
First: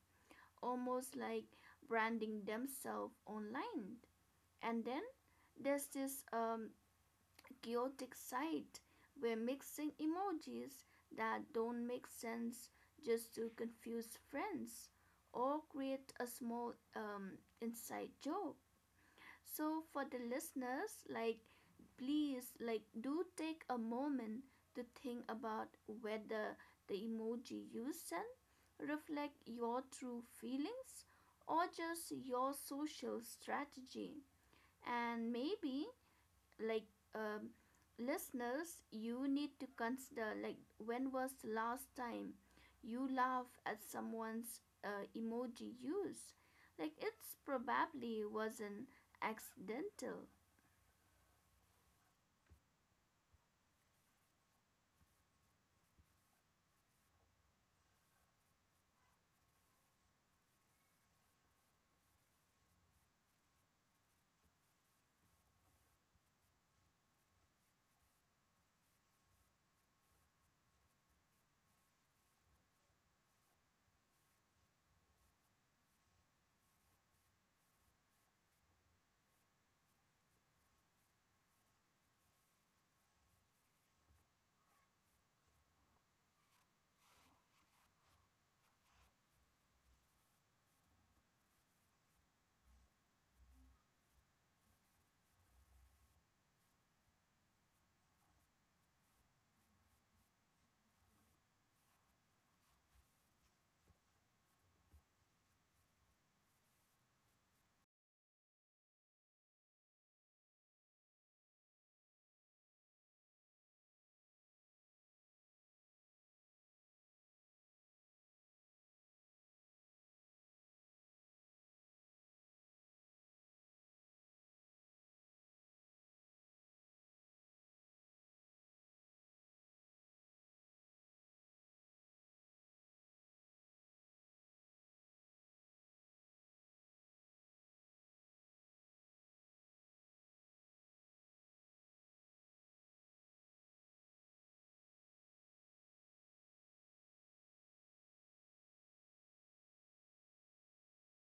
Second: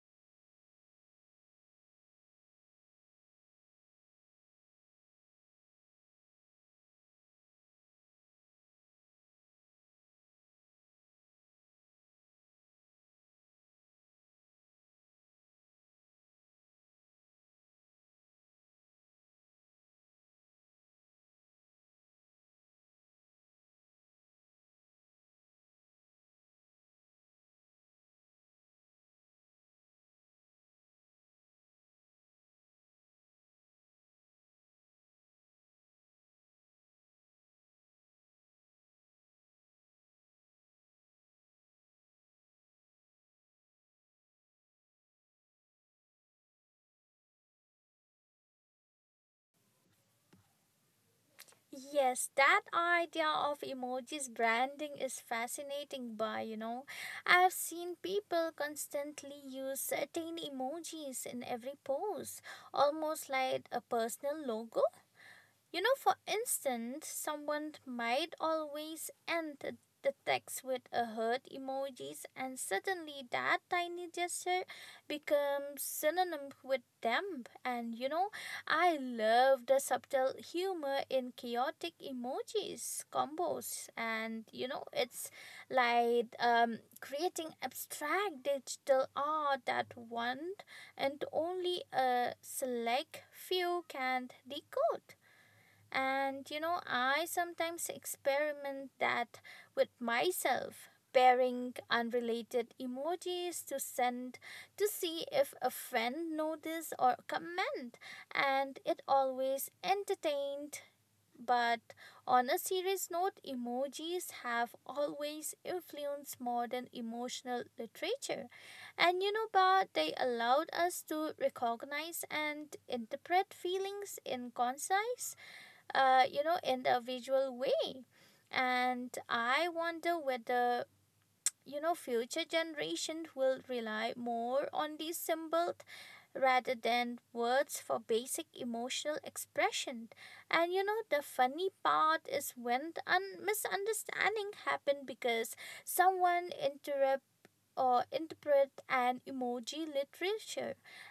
almost like branding themselves online. And then there's this um, chaotic site where mixing emojis that don't make sense just to confuse friends or create a small um, inside joke. So for the listeners, like please like do take a moment to think about whether the emoji you send reflect your true feelings or just your social strategy, and maybe, like, um, listeners, you need to consider, like, when was the last time you laugh at someone's uh, emoji use. Like it's probably wasn't accidental.
Yes, that idea of emojis branding is fascinating, by, you know. I've seen people constantly use certain emojis in every pose, almost like a personal logo. You know, for instance, someone might always end the text with a heart emojis, and suddenly that tiny gesture becomes synonym with them. And you know, I love the subtle humor in chaotic emojis combos, and you know, it's like um, creating abstract digital art that one and only a select few can decode. And you know, I sometimes experiment that with myself, pairing unrelated emojis to send, to see if a friend notice or comment, and it always entertained. But on a serious note, emojis have always influenced modern emotional literature. And you know, but they allowed us to recognize and interpret feelings in concise, uh, you know, in the visual way. And I wonder whether, you know, future generation will rely more on these symbols rather than words for basic emotional expression. And you know, the funny part is when the un- misunderstanding happen because someone interrupt uh, interpret an emoji literature,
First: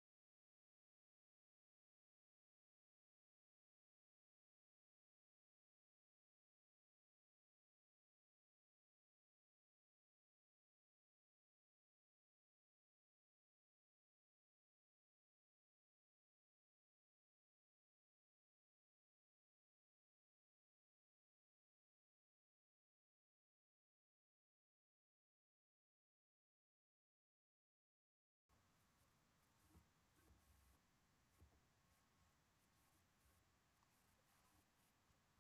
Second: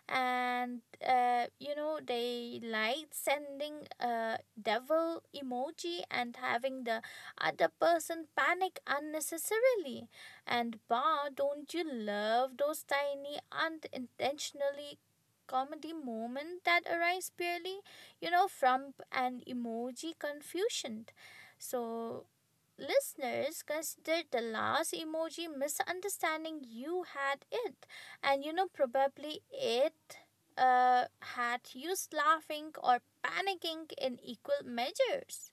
and, uh, you know, they like sending a devil emoji and having the other person panic unnecessarily. And bah, don't you love those tiny unintentionally comedy moment that arise purely, you know, from an emoji confusion? So listeners, considered the last emoji misunderstanding you had it, and you know probably it, uh, had you laughing or panicking in equal measures.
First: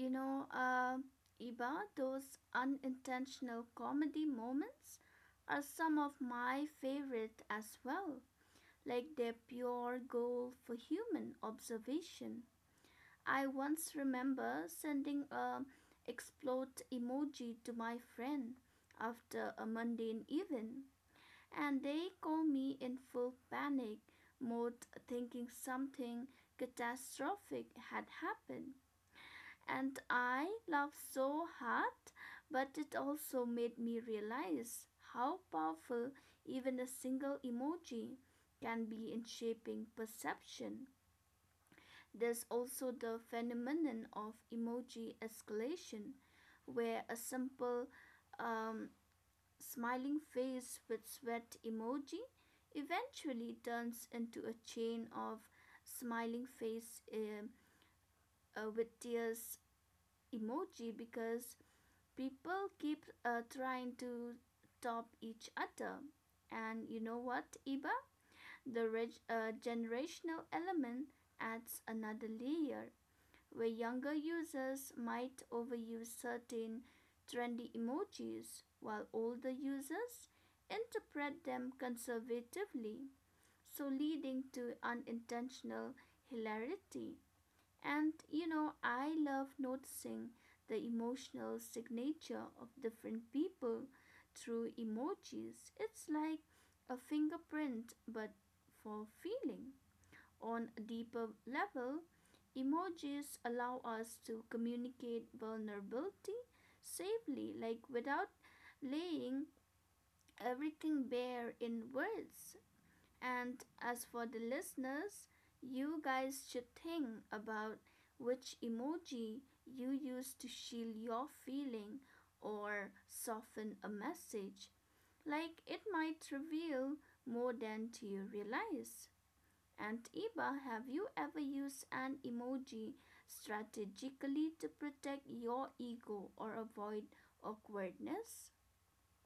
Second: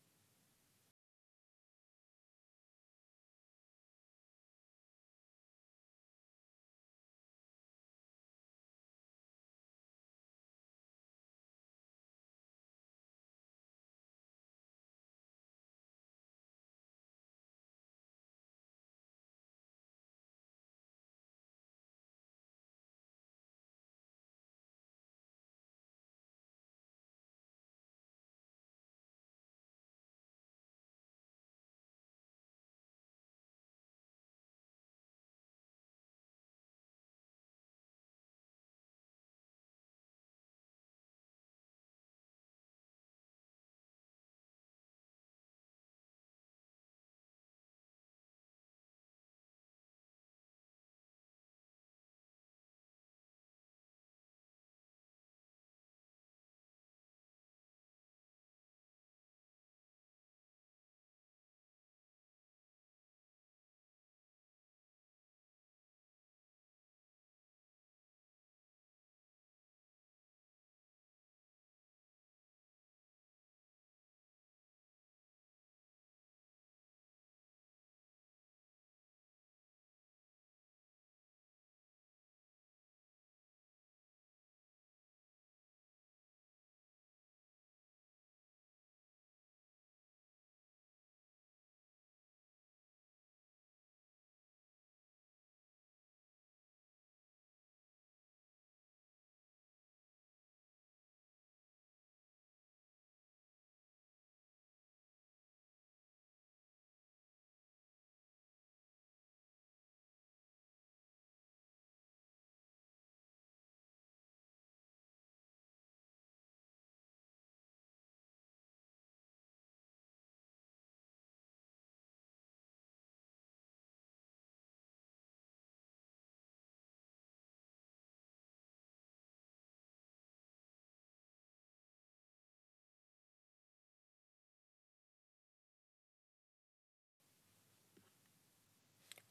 you know uh, Iba, those unintentional comedy moments are some of my favorite as well. Like their pure goal for human observation. I once remember sending a explode emoji to my friend after a mundane event, and they called me in full panic mode thinking something catastrophic had happened. And I laughed so hard, but it also made me realize how powerful even a single emoji can be in shaping perception. There's also the phenomenon of emoji escalation, where a simple um, smiling face with sweat emoji eventually turns into a chain of smiling face um, uh, with tears emoji because people keep uh, trying to top each other. And you know what, Iba? The reg- uh, generational element adds another layer where younger users might overuse certain trendy emojis while older users interpret them conservatively, so leading to unintentional hilarity. And you know, I love noticing the emotional signature of different people through emojis. It's like a fingerprint, but for feeling. On a deeper level, emojis allow us to communicate vulnerability safely, like without laying everything bare in words. And as for the listeners, you guys should think about which emoji you use to shield your feeling or soften a message. Like it might reveal more than you realize. And Iba, have you ever used an emoji strategically to protect your ego or avoid awkwardness?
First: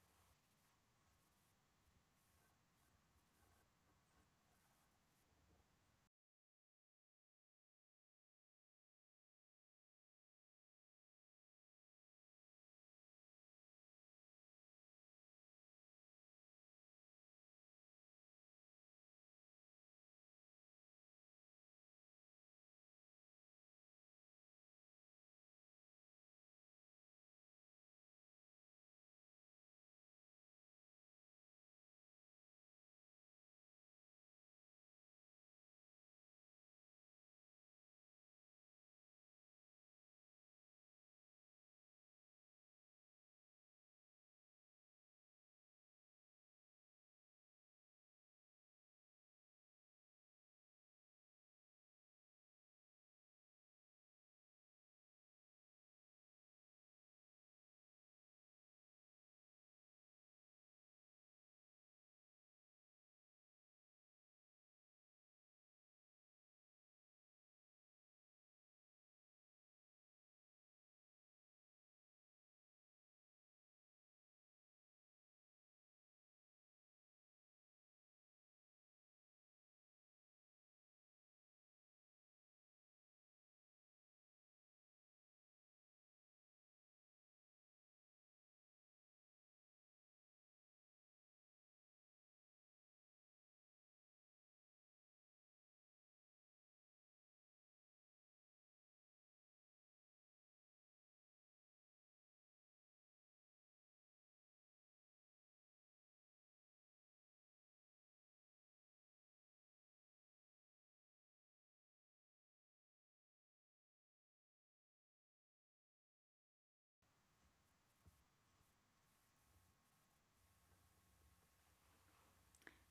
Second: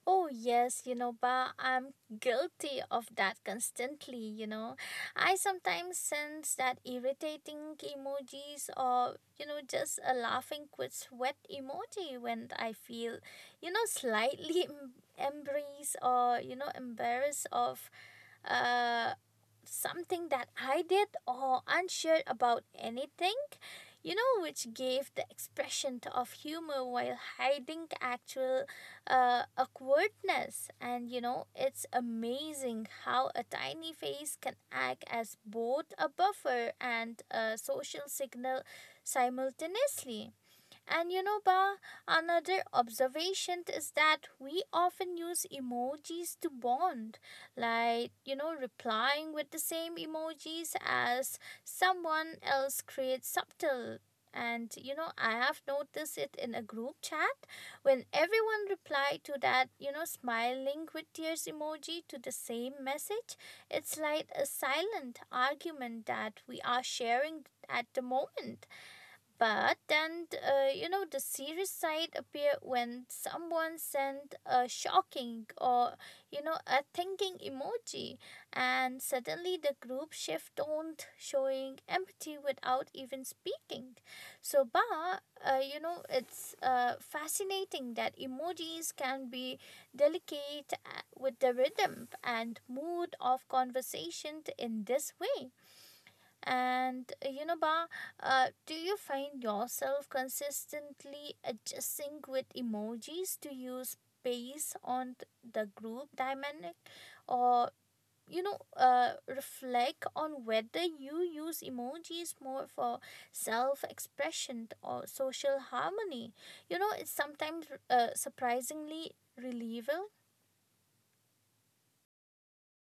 Oh, yes, you know, Ba, I'm guilty of that constantly, you know. I sometimes send that irritating emojis or, you know, just a laughing quit sweat emoji when I feel, you know, slightly em- embrace, or, you know, embarrassed of, uh, something that I did or unsure about anything, you know, which gave the expression of humor while hiding actual, uh, awkwardness. And you know, it's amazing how a tiny face can act as both a buffer and a social signal simultaneously. And you know, Ba, another observation is that we often use emojis to bond, like, you know, replying with the same emojis as someone else creates subtle. And you know, I have noticed it in a group chat when everyone replied to that, you know, smiling with tears emoji to the same message. It's like a silent argument that we are sharing at the moment. But then, uh, you know, the serious side appeared when someone sent a shocking, or, you know, a thinking emoji, and suddenly the group shift tone, showing empathy without even speaking. So, but, uh, you know, it's, uh, fascinating that emojis can be delicate, uh, with the rhythm and mood of conversation in this way. And uh, you know, Ba, uh, do you find yourself consistently adjusting with emojis to use based on th- the group dynamic, or, you know, uh, reflect on whether you use emojis more for self-expression or social harmony? You know, it's sometimes, uh, surprisingly relieving.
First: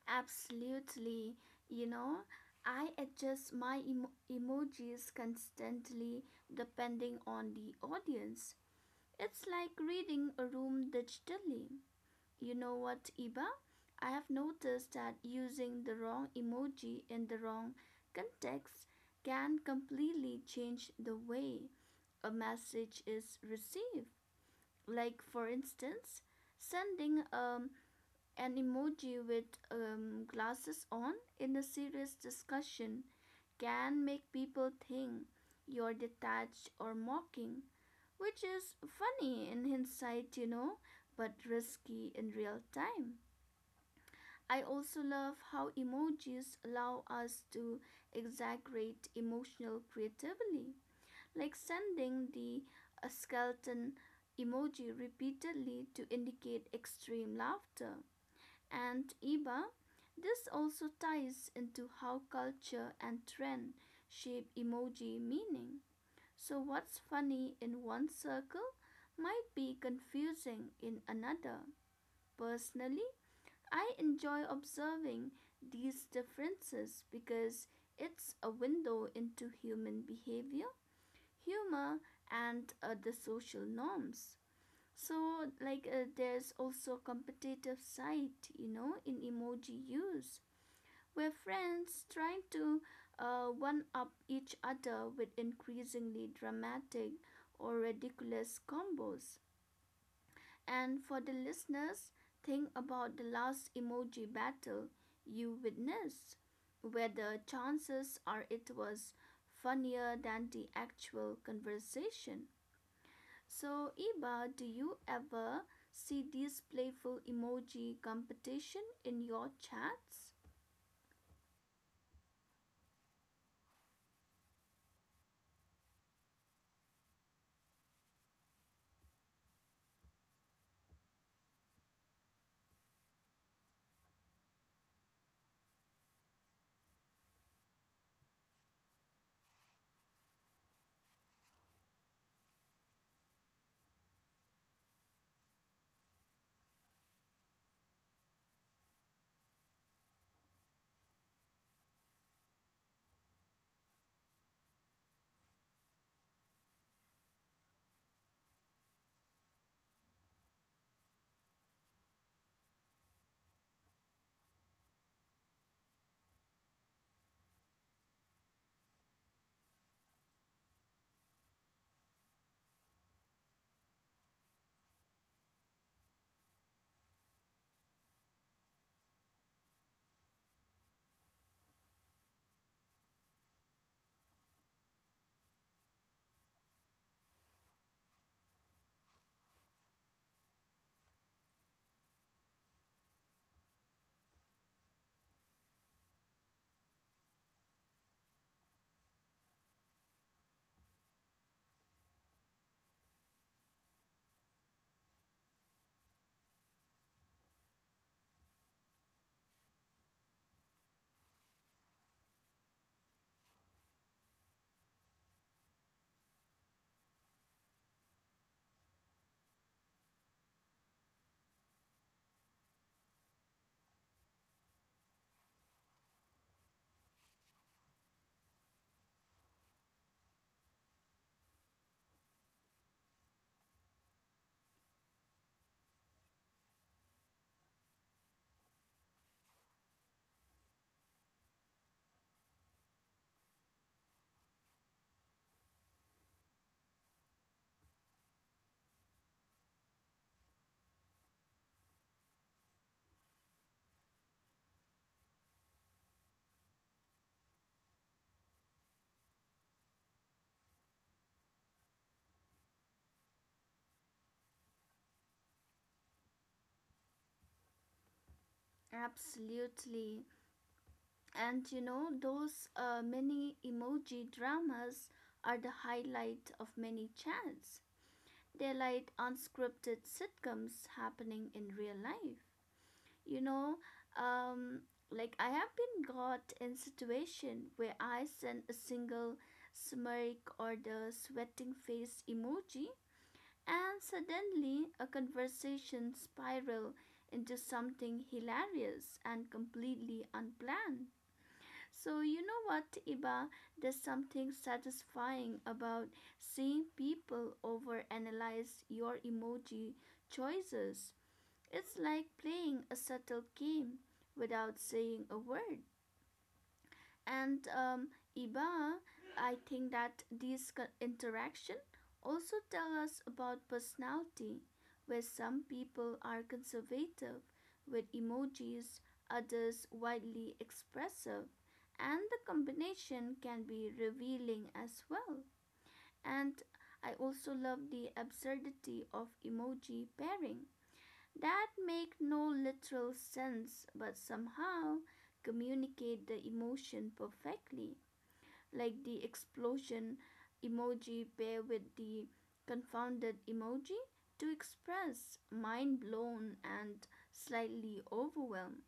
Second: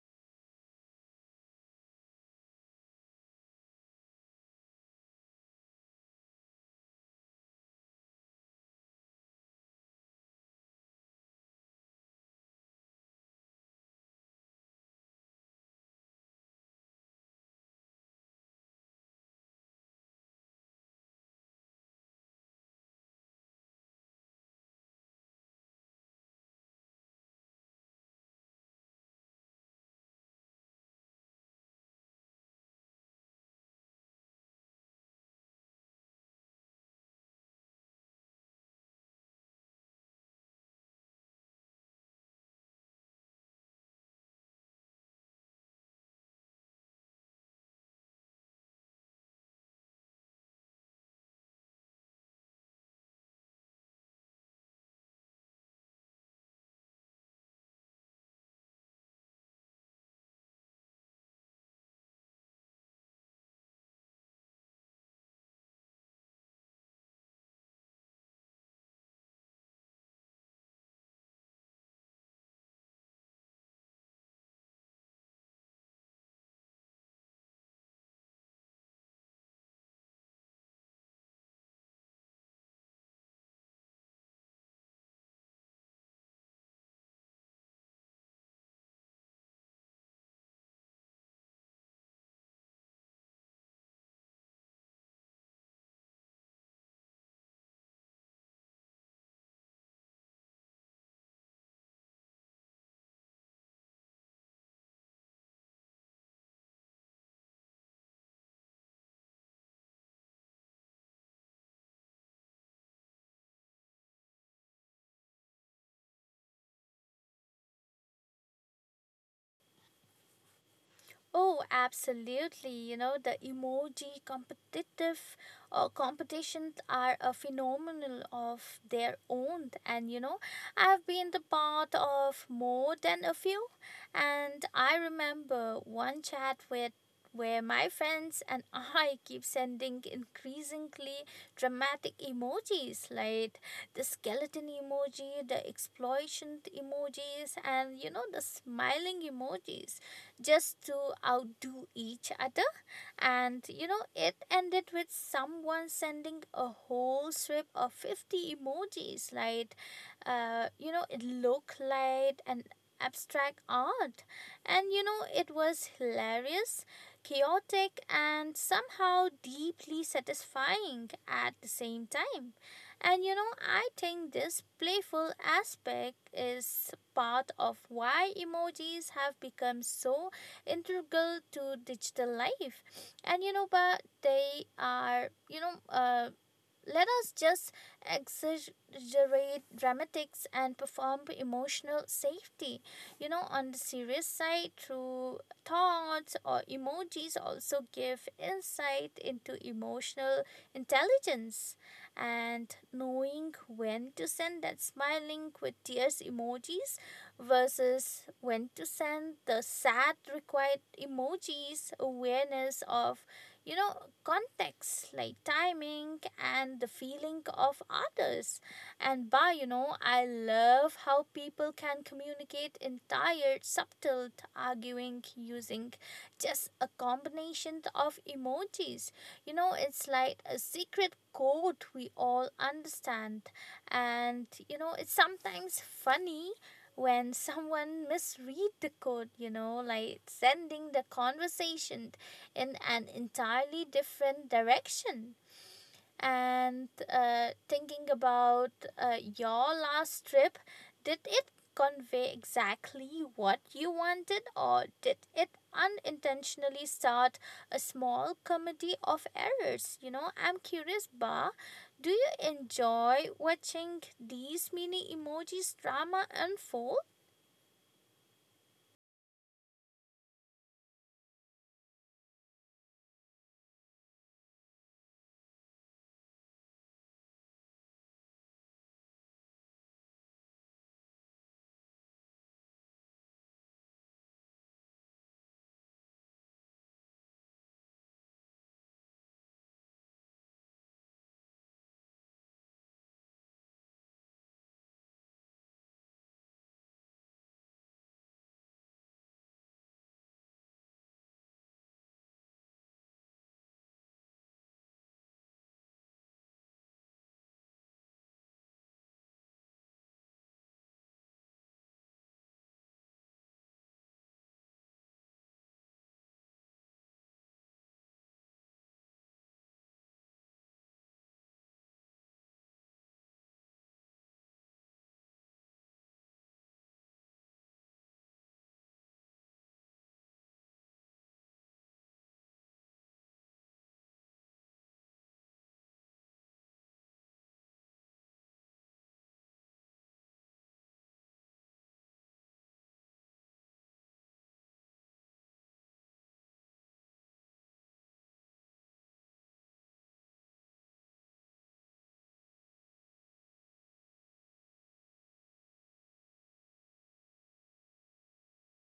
Absolutely. You know, I adjust my emo- emojis constantly depending on the audience. It's like reading a room digitally. You know what, Iba? I have noticed that using the wrong emoji in the wrong context can completely change the way a message is received. Like, for instance, sending um, an emoji with um, glasses on in a serious discussion can make people think you're detached or mocking, which is funny in hindsight, you know, but risky in real time. I also love how emojis allow us to exaggerate emotional creatively, like sending the uh, skeleton emoji repeatedly to indicate extreme laughter. And Iba, this also ties into how culture and trend shape emoji meaning. So, what's funny in one circle might be confusing in another. Personally, I enjoy observing these differences because it's a window into human behavior, humor, and uh, the social norms. So, like, uh, there's also a competitive side, you know, in emoji use, where friends trying to uh, one up each other with increasingly dramatic or ridiculous combos. And for the listeners, think about the last emoji battle you witnessed, where the chances are it was funnier than the actual conversation. So, Iba, do you ever see these playful emoji competition in your chats?
Oh, absolutely. You know, the emoji competitive uh, competitions are a phenomenal of their own. And, you know, I've been the part of more than a few. And I remember one chat with where my friends and I keep sending increasingly dramatic emojis like the skeleton emoji, the exploitation emojis, and, you know, the smiling emojis, just to outdo each other. And you know, it ended with someone sending a whole strip of fifty emojis. Like, uh, you know, it looked like an abstract art. And you know, it was hilarious, chaotic, and somehow deeply satisfying at the same time. And you know, I think this playful aspect is part of why emojis have become so integral to digital life. And you know, but they are, you know, uh, let us just exaggerate dramatics and perform emotional safety, you know. On the serious side, through thoughts or emojis also give insight into emotional intelligence, and knowing when to send that smiling with tears emojis versus when to send the sad required emojis awareness of, you know, context, like timing and the feeling of others. And by, you know, I love how people can communicate in tired subtle arguing using just a combination of emojis. You know, it's like a secret code we all understand. And you know, it's sometimes funny when someone misread the code, you know, like sending the conversation in an entirely different direction. And, uh, thinking about, uh, your last trip, did it convey exactly what you wanted, or did it unintentionally start a small comedy of errors? You know, I'm curious, Ba, do you enjoy watching these mini emojis drama unfold?
Absolutely. And you know, those uh, mini emoji dramas are the highlight of many chats. They're like unscripted sitcoms happening in real life. You know, um, like I have been got in situation where I send a single smirk or the sweating face emoji, and suddenly a conversation spiral into something hilarious and completely unplanned. So, you know what, Iba? There's something satisfying about seeing people overanalyze your emoji choices. It's like playing a subtle game without saying a word. And um, Iba, I think that these co- interaction also tell us about personality, where some people are conservative with emojis, others widely expressive, and the combination can be revealing as well. And I also love the absurdity of emoji pairing that make no literal sense but somehow communicate the emotion perfectly, like the explosion emoji pair with the confounded emoji to express mind blown and slightly overwhelmed.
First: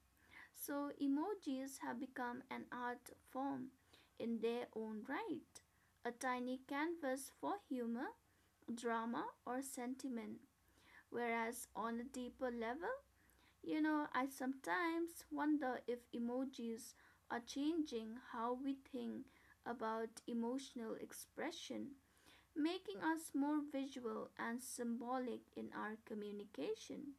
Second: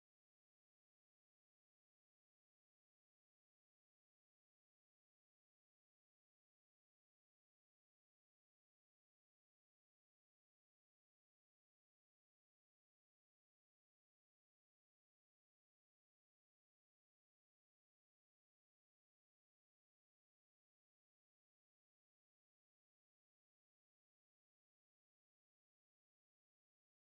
So, emojis have become an art form in their own right, a tiny canvas for humor, drama, or sentiment. Whereas on a deeper level, you know, I sometimes wonder if emojis are changing how we think about emotional expression, making us more visual and symbolic in our communication.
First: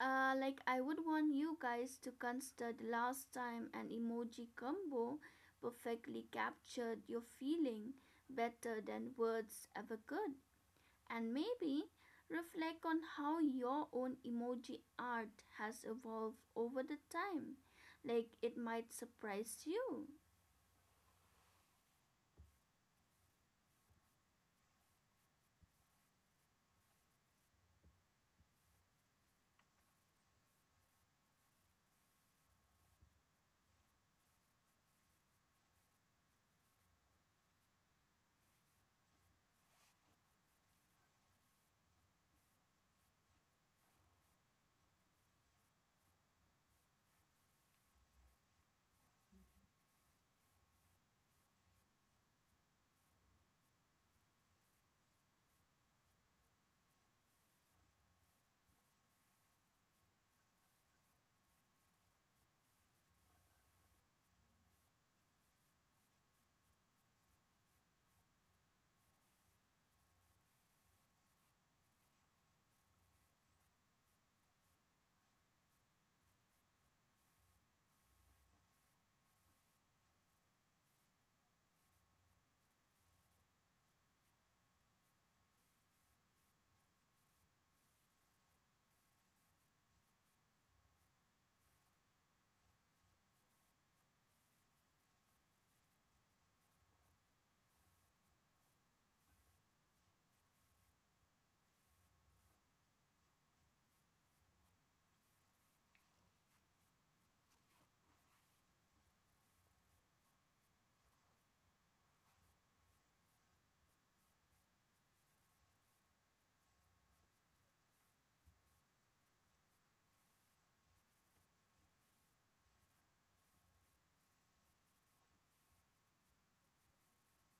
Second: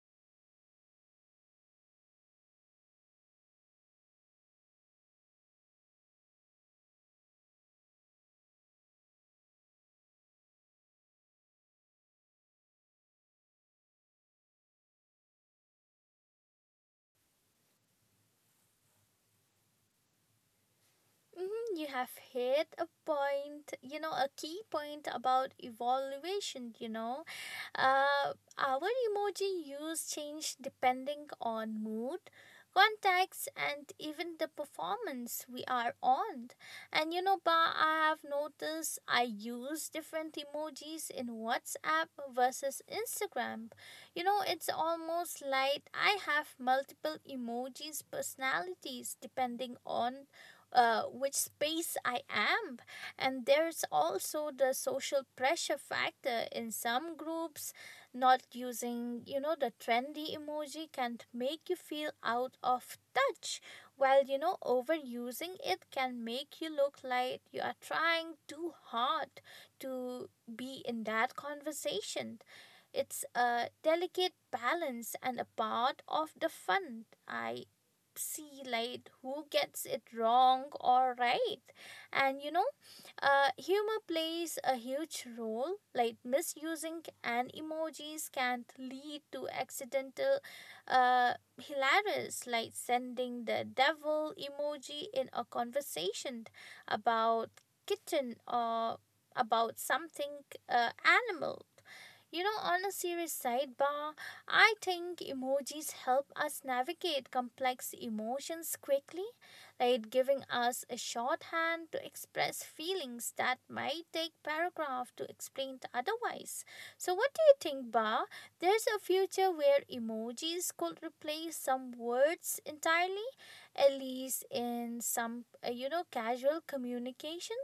Uh, like, I would want you guys to consider the last time an emoji combo perfectly captured your feeling better than words ever could, and maybe reflect on how your own emoji art has evolved over the time. Like it might surprise you.
Mhm. You have hit a point, you know, a key point about evaluation, you know. Uh, our emoji use change depending on mood, contacts, and even the performance we are on. And you know, Ba, I have noticed I use different emojis in WhatsApp versus Instagram. You know, it's almost like I have multiple emojis personalities depending on, uh, which space I am. And there's also the social pressure factor in some groups. Not using, you know, the trendy emoji can make you feel out of touch, while, you know, overusing it can make you look like you are trying too hard to be in that conversation. It's a delicate balance and a part of the fun. I see like who gets it wrong or right. And you know, uh, humor plays a huge role, like misusing an emojis can lead to accidental, uh, hilarious, like sending the devil emoji in a conversation about kitten or about something, uh, animal. You know, on a serious sidebar, I think emojis help us navigate complex emotions quickly, like giving us a shorthand to express feelings that might take paragraph to explain to otherwise. So what do you think, Ba? There's a future where emojis could replace some words entirely, at least in some, uh, you know, casual communication.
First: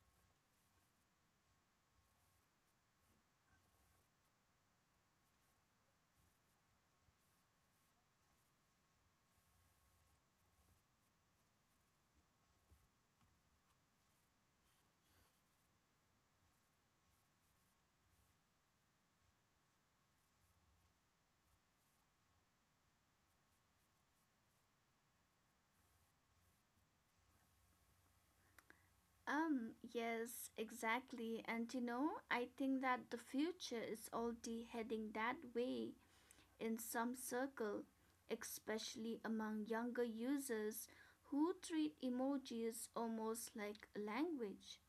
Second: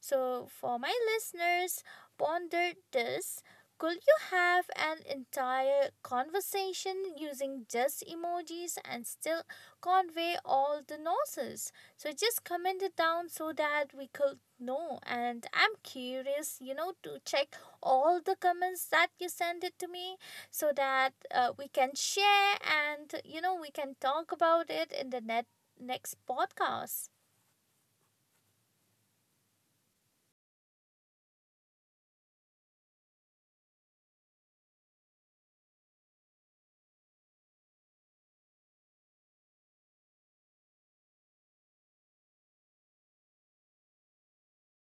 So, for my listeners, ponder this. Could you have an entire conversation using just emojis and still convey all the nuances? So just comment it down so that we could know. And I'm curious, you know, to check all the comments that you send it to me, so that, uh, we can share and, you know, we can talk about it in the net next podcast.
Um, yes, exactly. And you know, I think that the future is already heading that way in some circle, especially among younger users who treat emojis almost like a language.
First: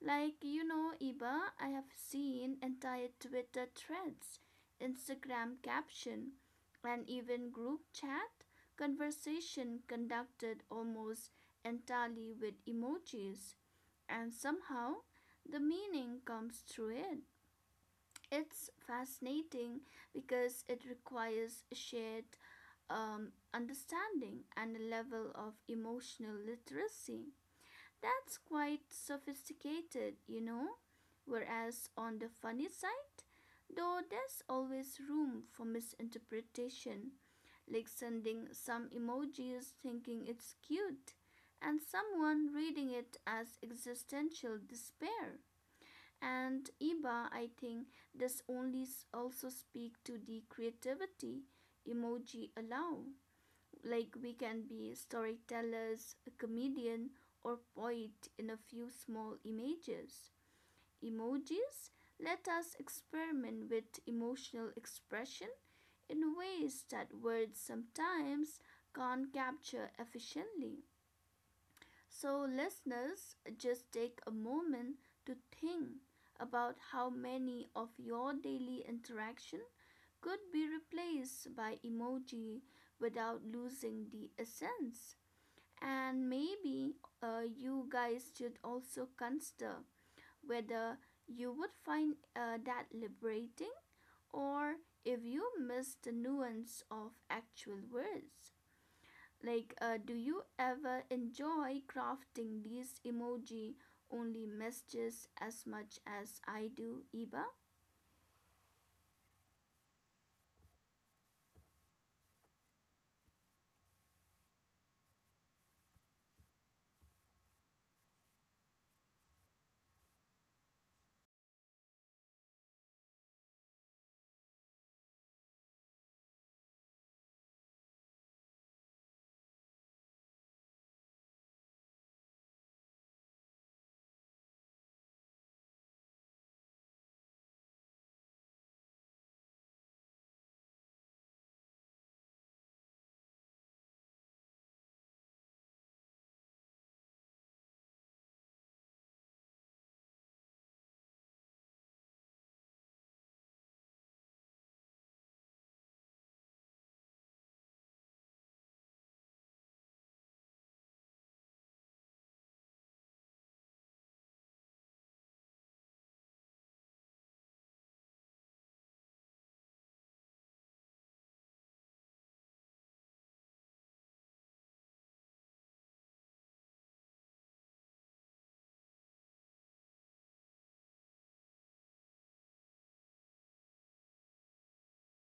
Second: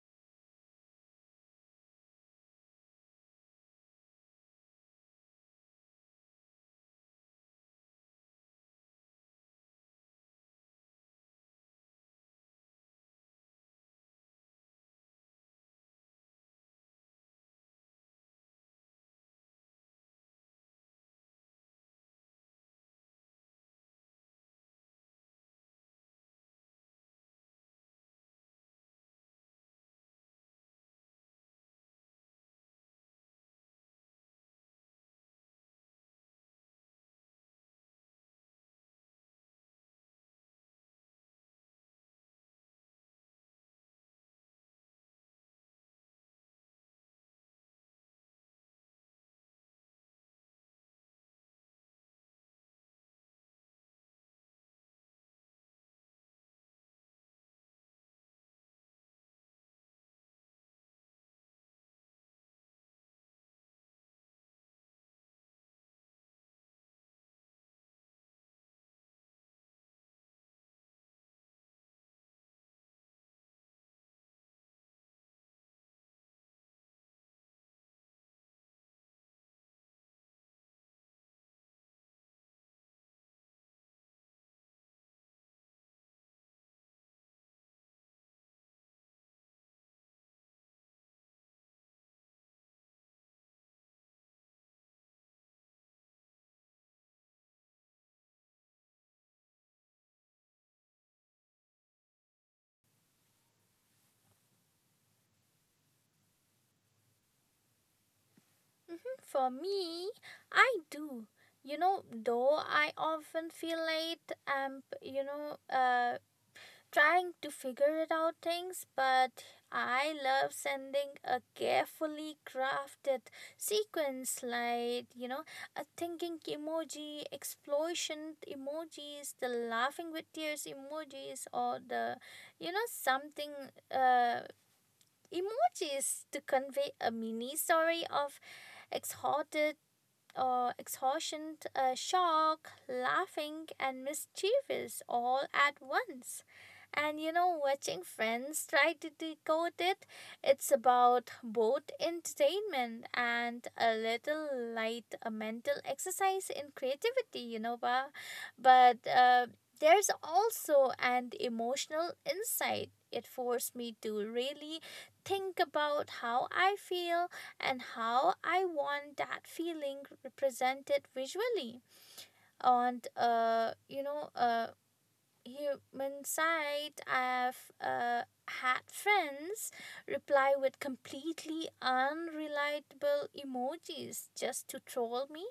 Like, you know, Iba, I have seen entire Twitter threads, Instagram caption, and even group chat conversation conducted almost entirely with emojis, and somehow the meaning comes through it. It's fascinating because it requires shared um, understanding and a level of emotional literacy. That's quite sophisticated, you know. Whereas on the funny side, though there's always room for misinterpretation, like sending some emojis thinking it's cute, and someone reading it as existential despair. And Iba, I think, does only also speak to the creativity emoji allow, like we can be storytellers, a comedian, or poet in a few small images. Emojis let us experiment with emotional expression in ways that words sometimes can't capture efficiently. So, listeners, just take a moment to think about how many of your daily interaction could be replaced by emoji without losing the essence. And maybe uh, you guys should also consider whether you would find uh, that liberating, or if you miss the nuance of actual words. Like, uh, do you ever enjoy crafting these emoji only messages as much as I do, Iba?
For me, I do. You know, though I often feel late and, you know, uh, trying to figure it out things, but I love sending a carefully crafted sequence like, you know, a thinking emoji, explosion emojis, the laughing with tears emojis, or the, you know, something, uh, emojis to convey a mini story of exhorted uh, exhaustion, uh, shock, laughing, and mischievous all at once. And you know, watching friends try to decode it, it's about both entertainment and a little light a mental exercise in creativity, you know, Ba? But, uh, there's also an emotional insight. It forced me to really think about how I feel and how I want that feeling represented visually on, uh you know uh human side. I've, uh, had friends reply with completely unrelatable emojis just to troll me.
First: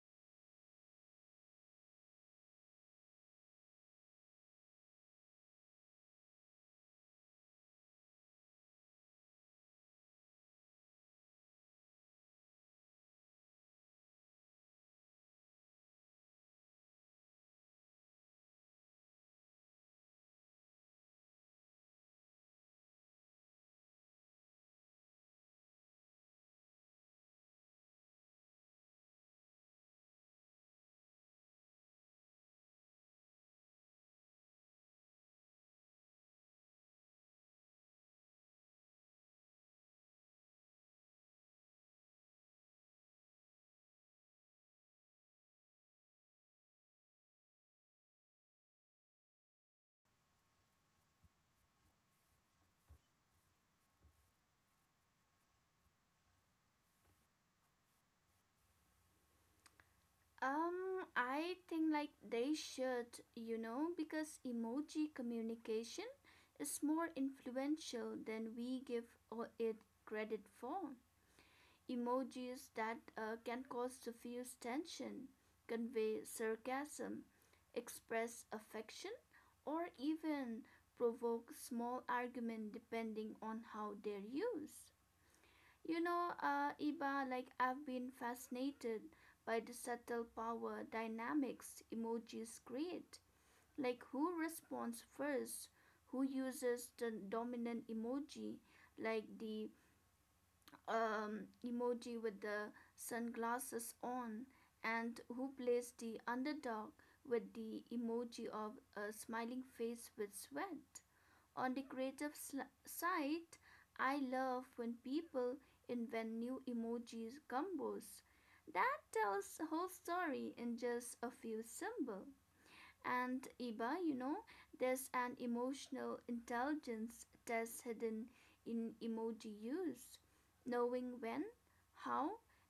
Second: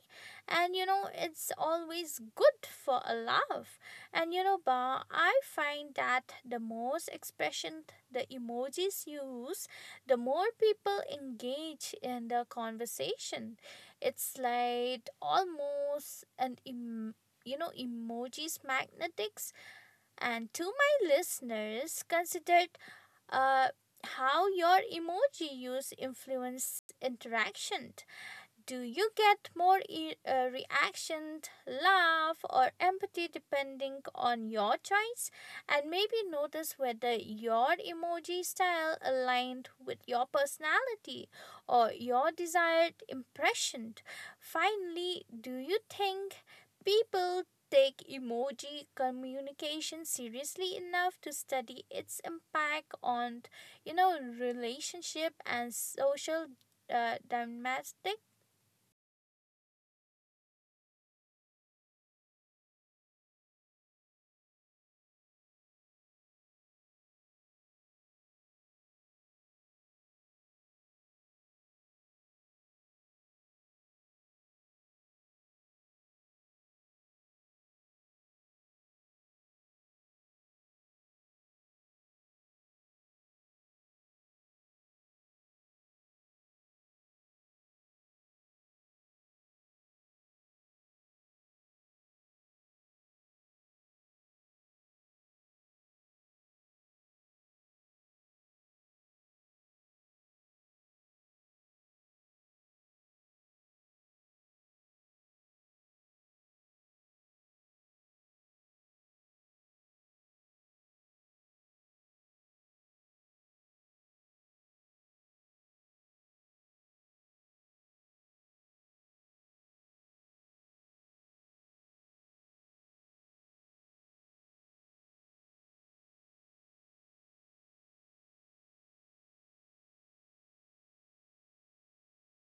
And you know, it's always good for a laugh. And you know, Ba, I find that the most expression the emojis use, the more people engage in the conversation. It's like almost an em- you know, emojis magnetics. And to my listeners, consider, uh, how your emoji use influence interaction. Do you get more e- uh, reaction, laugh, or empathy depending on your choice? And maybe notice whether your emoji style aligned with your personality or your desired impression. Finally, do you think people take emoji communication seriously enough to study its impact on you know relationship and social uh, domestic?
Um, I think like they should, you know, because emoji communication is more influential than we give o- it credit for. Emojis that uh, can cause diffuse tension, convey sarcasm, express affection, or even provoke small argument depending on how they're used. You know, uh, Iba, like I've been fascinated by the subtle power dynamics emojis create. Like who responds first, who uses the dominant emoji, like the um, emoji with the sunglasses on, and who plays the underdog with the emoji of a smiling face with sweat. On the creative side, I love when people invent new emojis combos that tells a whole story in just a few symbols. And Iba, you know, there's an emotional intelligence test hidden in emoji use. Knowing when, how,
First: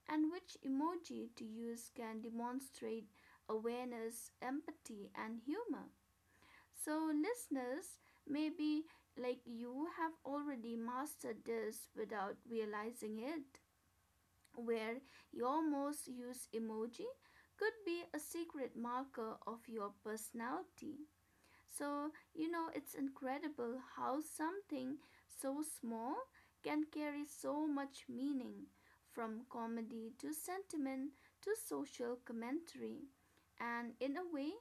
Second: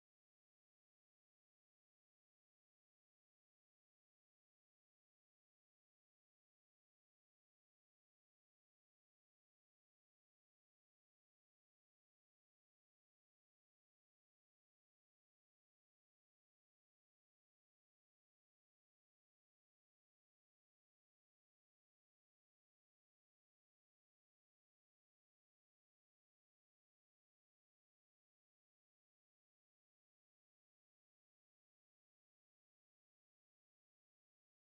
and which emoji to use can demonstrate awareness, empathy, and humor. So, listeners, maybe, like, you have already mastered this without realizing it, where your most used emoji could be a secret marker of your personality. So, you know, it's incredible how something so small can carry so much meaning, from comedy to sentiment to social commentary. And in a way,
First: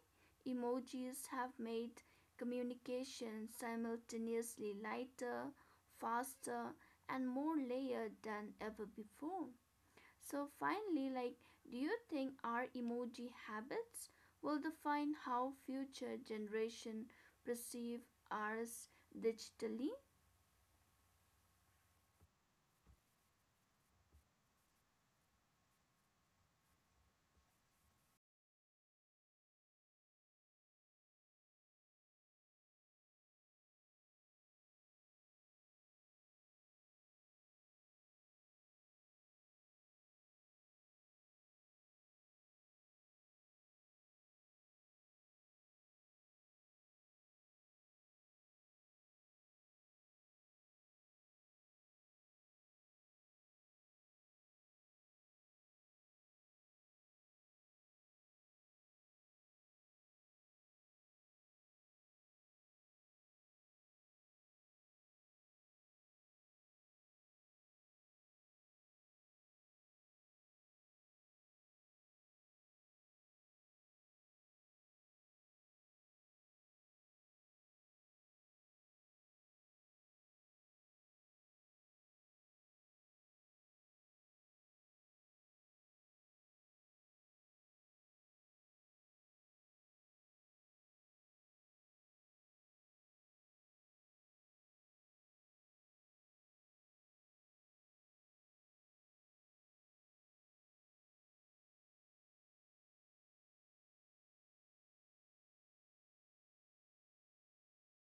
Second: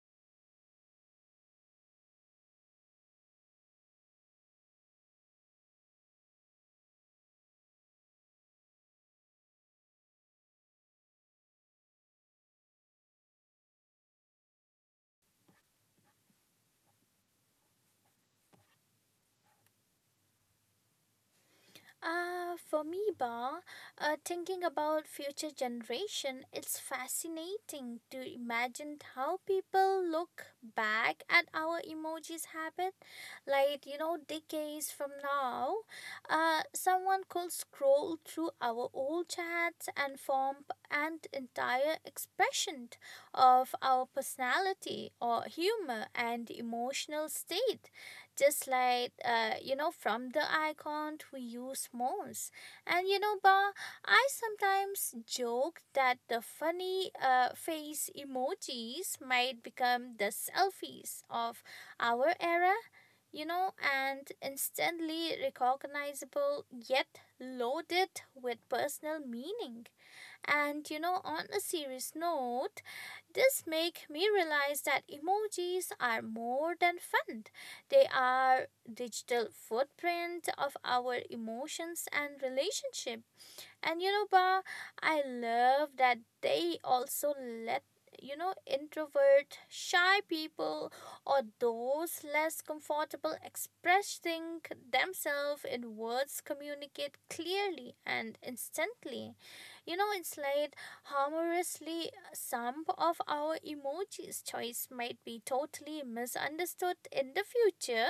emojis have made communication simultaneously lighter, faster, and more layered than ever before. So, finally, like, do you think our emoji habits will define how future generation perceive ours digitally?
Uh, for me, Ba, uh, thinking about future generation, it's fascinating to imagine how people look back at our emojis habit. Like, you know, decades from now, uh, someone could scroll through our old chats and form p- an entire expression of our personality or humor and emotional state just like uh, you know from the icon to use smalls. And you know ba, I sometimes joke that the funny uh, face emojis might become the selfies of our era, you know, and instantly recognizable yet loaded with personal meaning. And you know, on a serious note, this make me realize that emojis are more than fun. They are digital footprint of our emotions and relationship. And you know, ba, I love that they also let you know introvert shy people or those less comfortable expressing themselves in words communicate clearly and instantly. You know, it's like humorously some of our emojis choice might be totally misunderstood in the future,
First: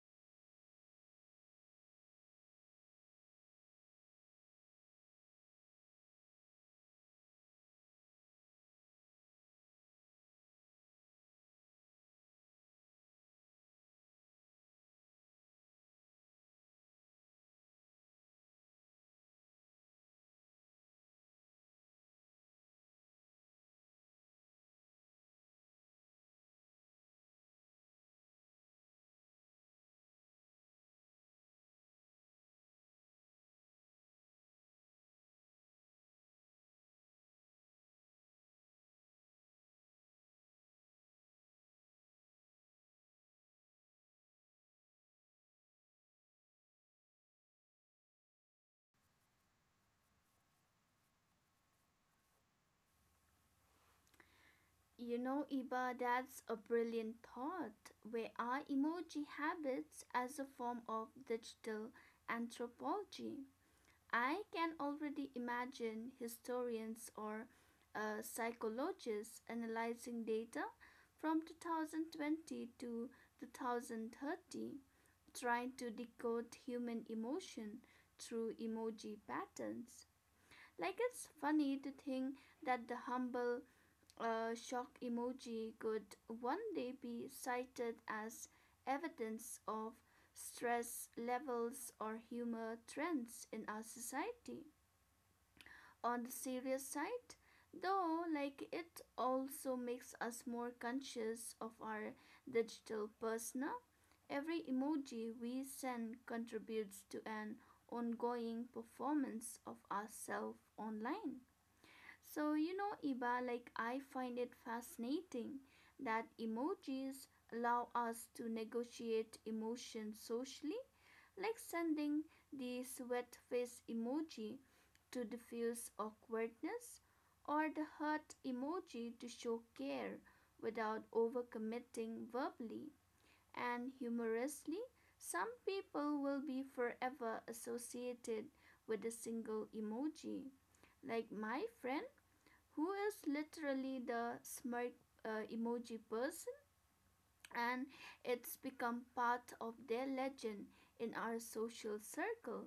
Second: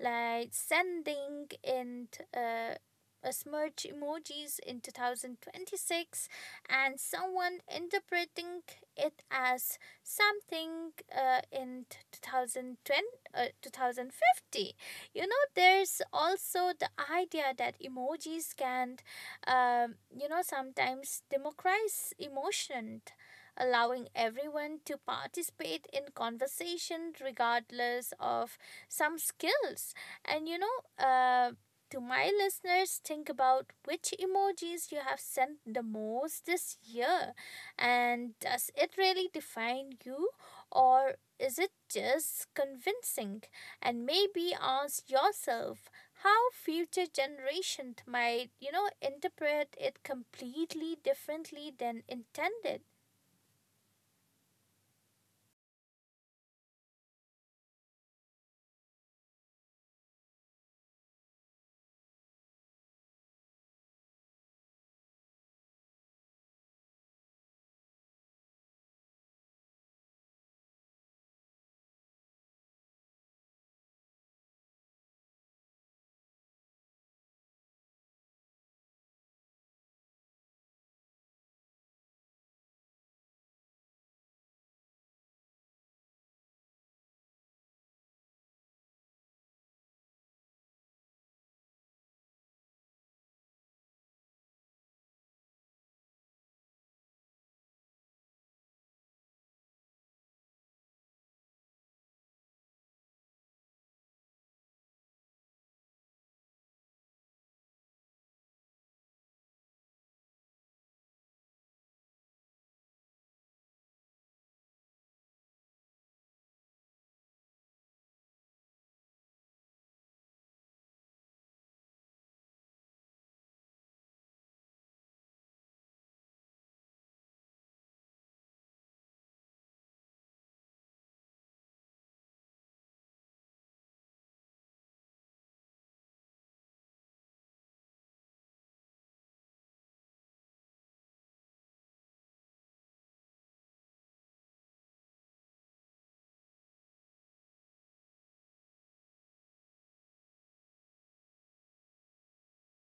like sending in uh, a smudge emojis in two thousand twenty-six and someone interpreting it as something uh, in two thousand twenty, uh, two thousand fifty. You know, there's also the idea that emojis can um, you know sometimes democratize emotion, allowing everyone to participate in conversation regardless of some skills. And you know, uh, to my listeners, think about which emojis you have sent the most this year. And does it really define you, or is it just convincing? And maybe ask yourself how future generations might, you know, interpret it completely differently than intended.
You know, Iba, that's a brilliant thought. Where are emoji habits as a form of digital anthropology? I can already imagine historians or uh, psychologists analyzing data from two thousand twenty to two thousand thirty, trying to decode human emotion through emoji patterns. Like, it's funny to think that the humble uh, shock emoji could one day be cited as evidence of stress levels or humor trends in our society. On the serious side though, like, it also makes us more conscious of our digital persona. Every emoji we send contributes to an ongoing performance of ourselves online. So, you know, Iba, like, I find it fascinating that emojis allow us to negotiate emotions socially, like sending the sweat face emoji to diffuse awkwardness or the heart emoji to show care without overcommitting verbally. And humorously, some people will be forever associated with a single emoji, like my friend who is literally the smirk uh, emoji person, and it's become part of their legend in our social circle.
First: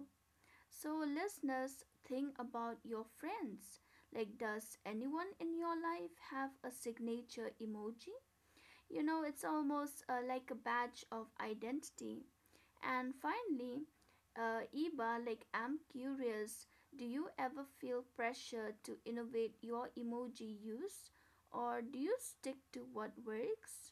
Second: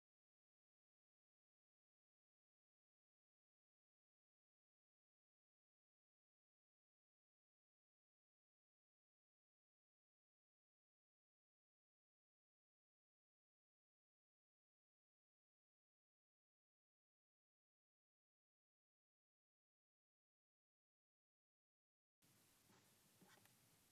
So, listeners, think about your friends. Like, does anyone in your life have a signature emoji? You know, it's almost uh, like a badge of identity. And finally, uh, Iba, like, I'm curious, do you ever feel pressure to innovate your emoji use, or do you stick to what works?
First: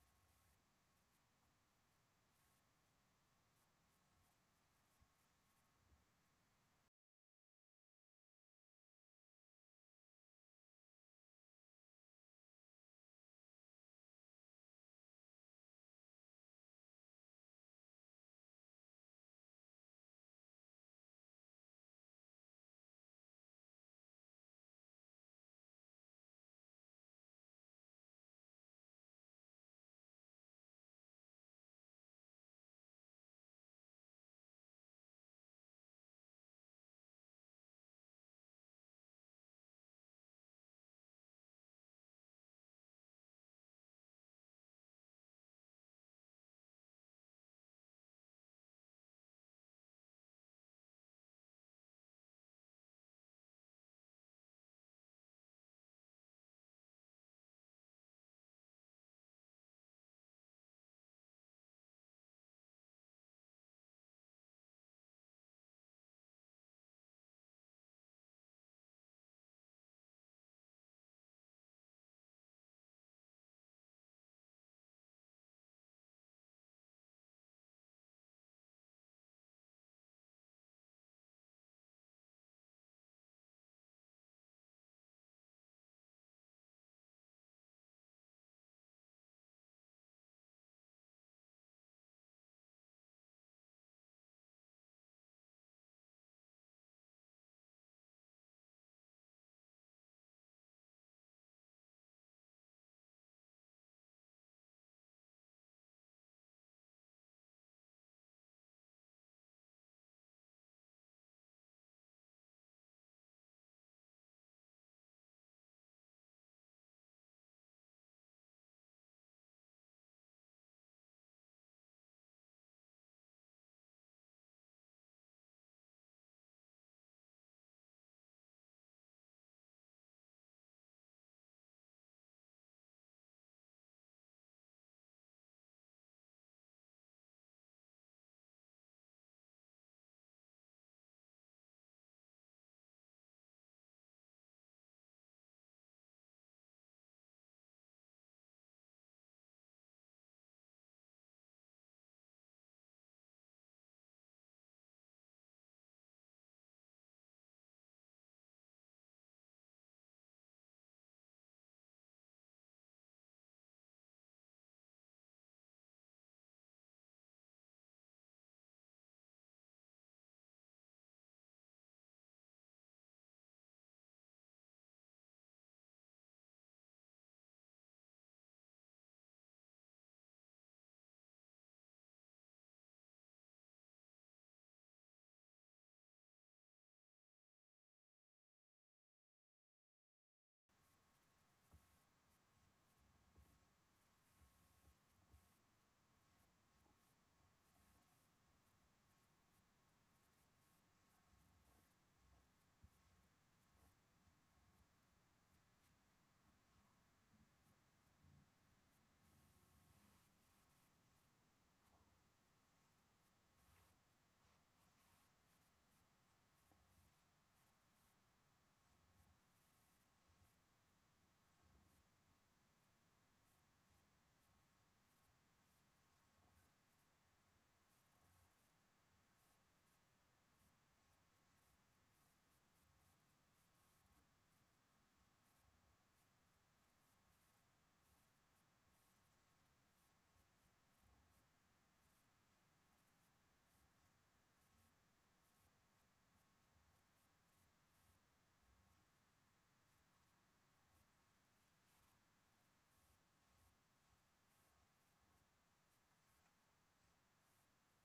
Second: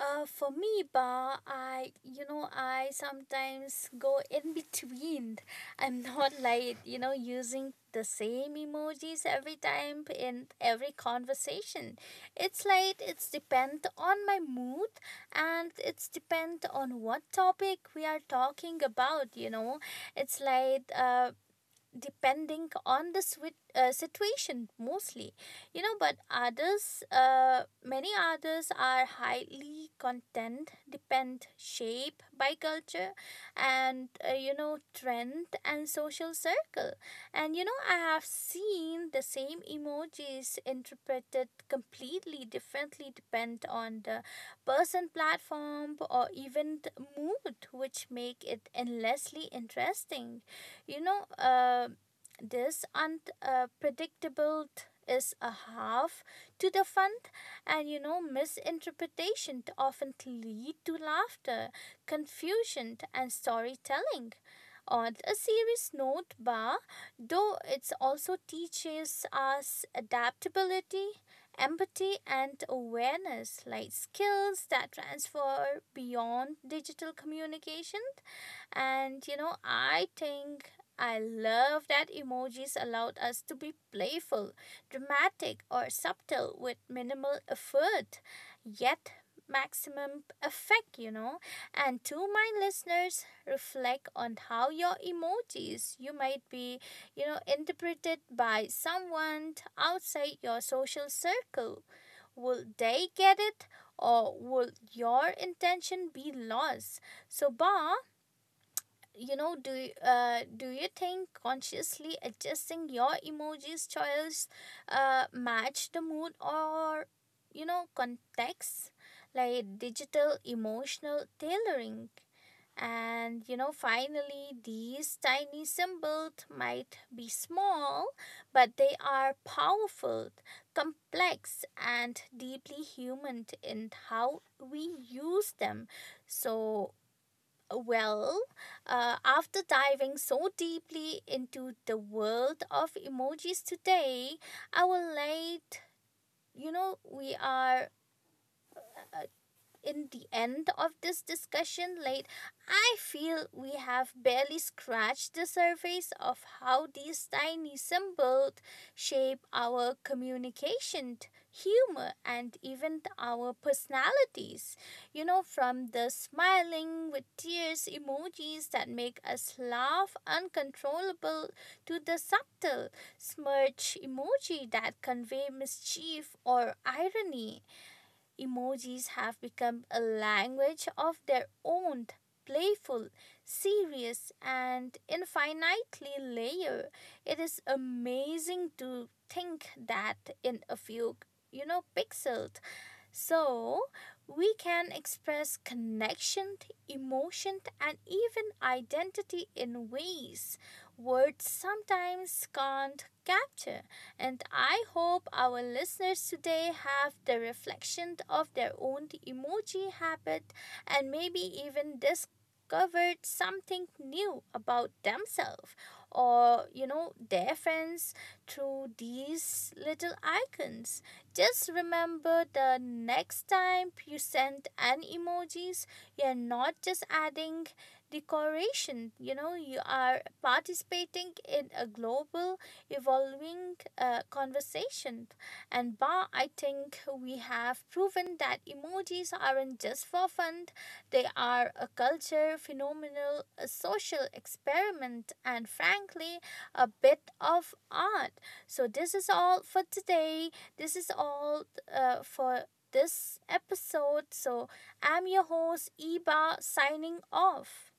Uh, for me, Ba, I you know I sometimes go in between. I'm not like you know using the same emojis every time in every conversation. It's like it's depend on my mood and it's depend on what topic we are talking about. You know, it's like uh, depending on the swi- uh, situation mostly. You know, but others uh, many others are highly content depend shape by culture and uh, you know trend and social circle. And you know I have seen the same emojis interpreted completely differently depend on the person platform or even the mood, which make it endlessly interesting. You know, uh, this unpredictable uh, is a half to the fun. And you know misinterpretation often lead to laughter, confusion and storytelling. On a serious note ba, though it also teaches us adaptability, empathy and awareness, like skills that transfer beyond digital communication. And you know, I think I love that emojis allowed us to be playful, dramatic, or subtle with minimal effort, yet maximum effect, you know. And to my listeners, reflect on how your emojis you might be, you know, interpreted by someone outside your social circle. Will they get it or will your intention be lost? So, Bob, you know do you, uh, do you think consciously adjusting your emojis choice uh, match the mood or you know context, like digital emotional tailoring. And you know finally these tiny symbols might be small, but they are powerful, complex and deeply human in how we use them. So well, uh, after diving so deeply into the world of emojis today, our late, you know, we are uh, in the end of this discussion, late, I feel we have barely scratched the surface of how these tiny symbols shape our communication, humor, and even our personalities. You know, from the smiling with tears emojis that make us laugh uncontrollable to the subtle smirch emoji that convey mischief or irony, emojis have become a language of their own, playful, serious, and infinitely layered. It is amazing to think that in a few, you know, pixels, so we can express connection, emotion, and even identity in ways words sometimes can't capture. And I hope our listeners today have the reflection of their own emoji habit and maybe even discovered something new about themselves or you know their friends through these little icons. Just remember the next time you send an emojis, you're not just adding decoration, you know, you are participating in a global evolving uh, conversation. And Ba, I think we have proven that emojis aren't just for fun, they are a culture, phenomenal, a social experiment, and frankly, a bit of art. So, this is all for today. This is all uh, for this episode. So I'm your host, Eba, signing off.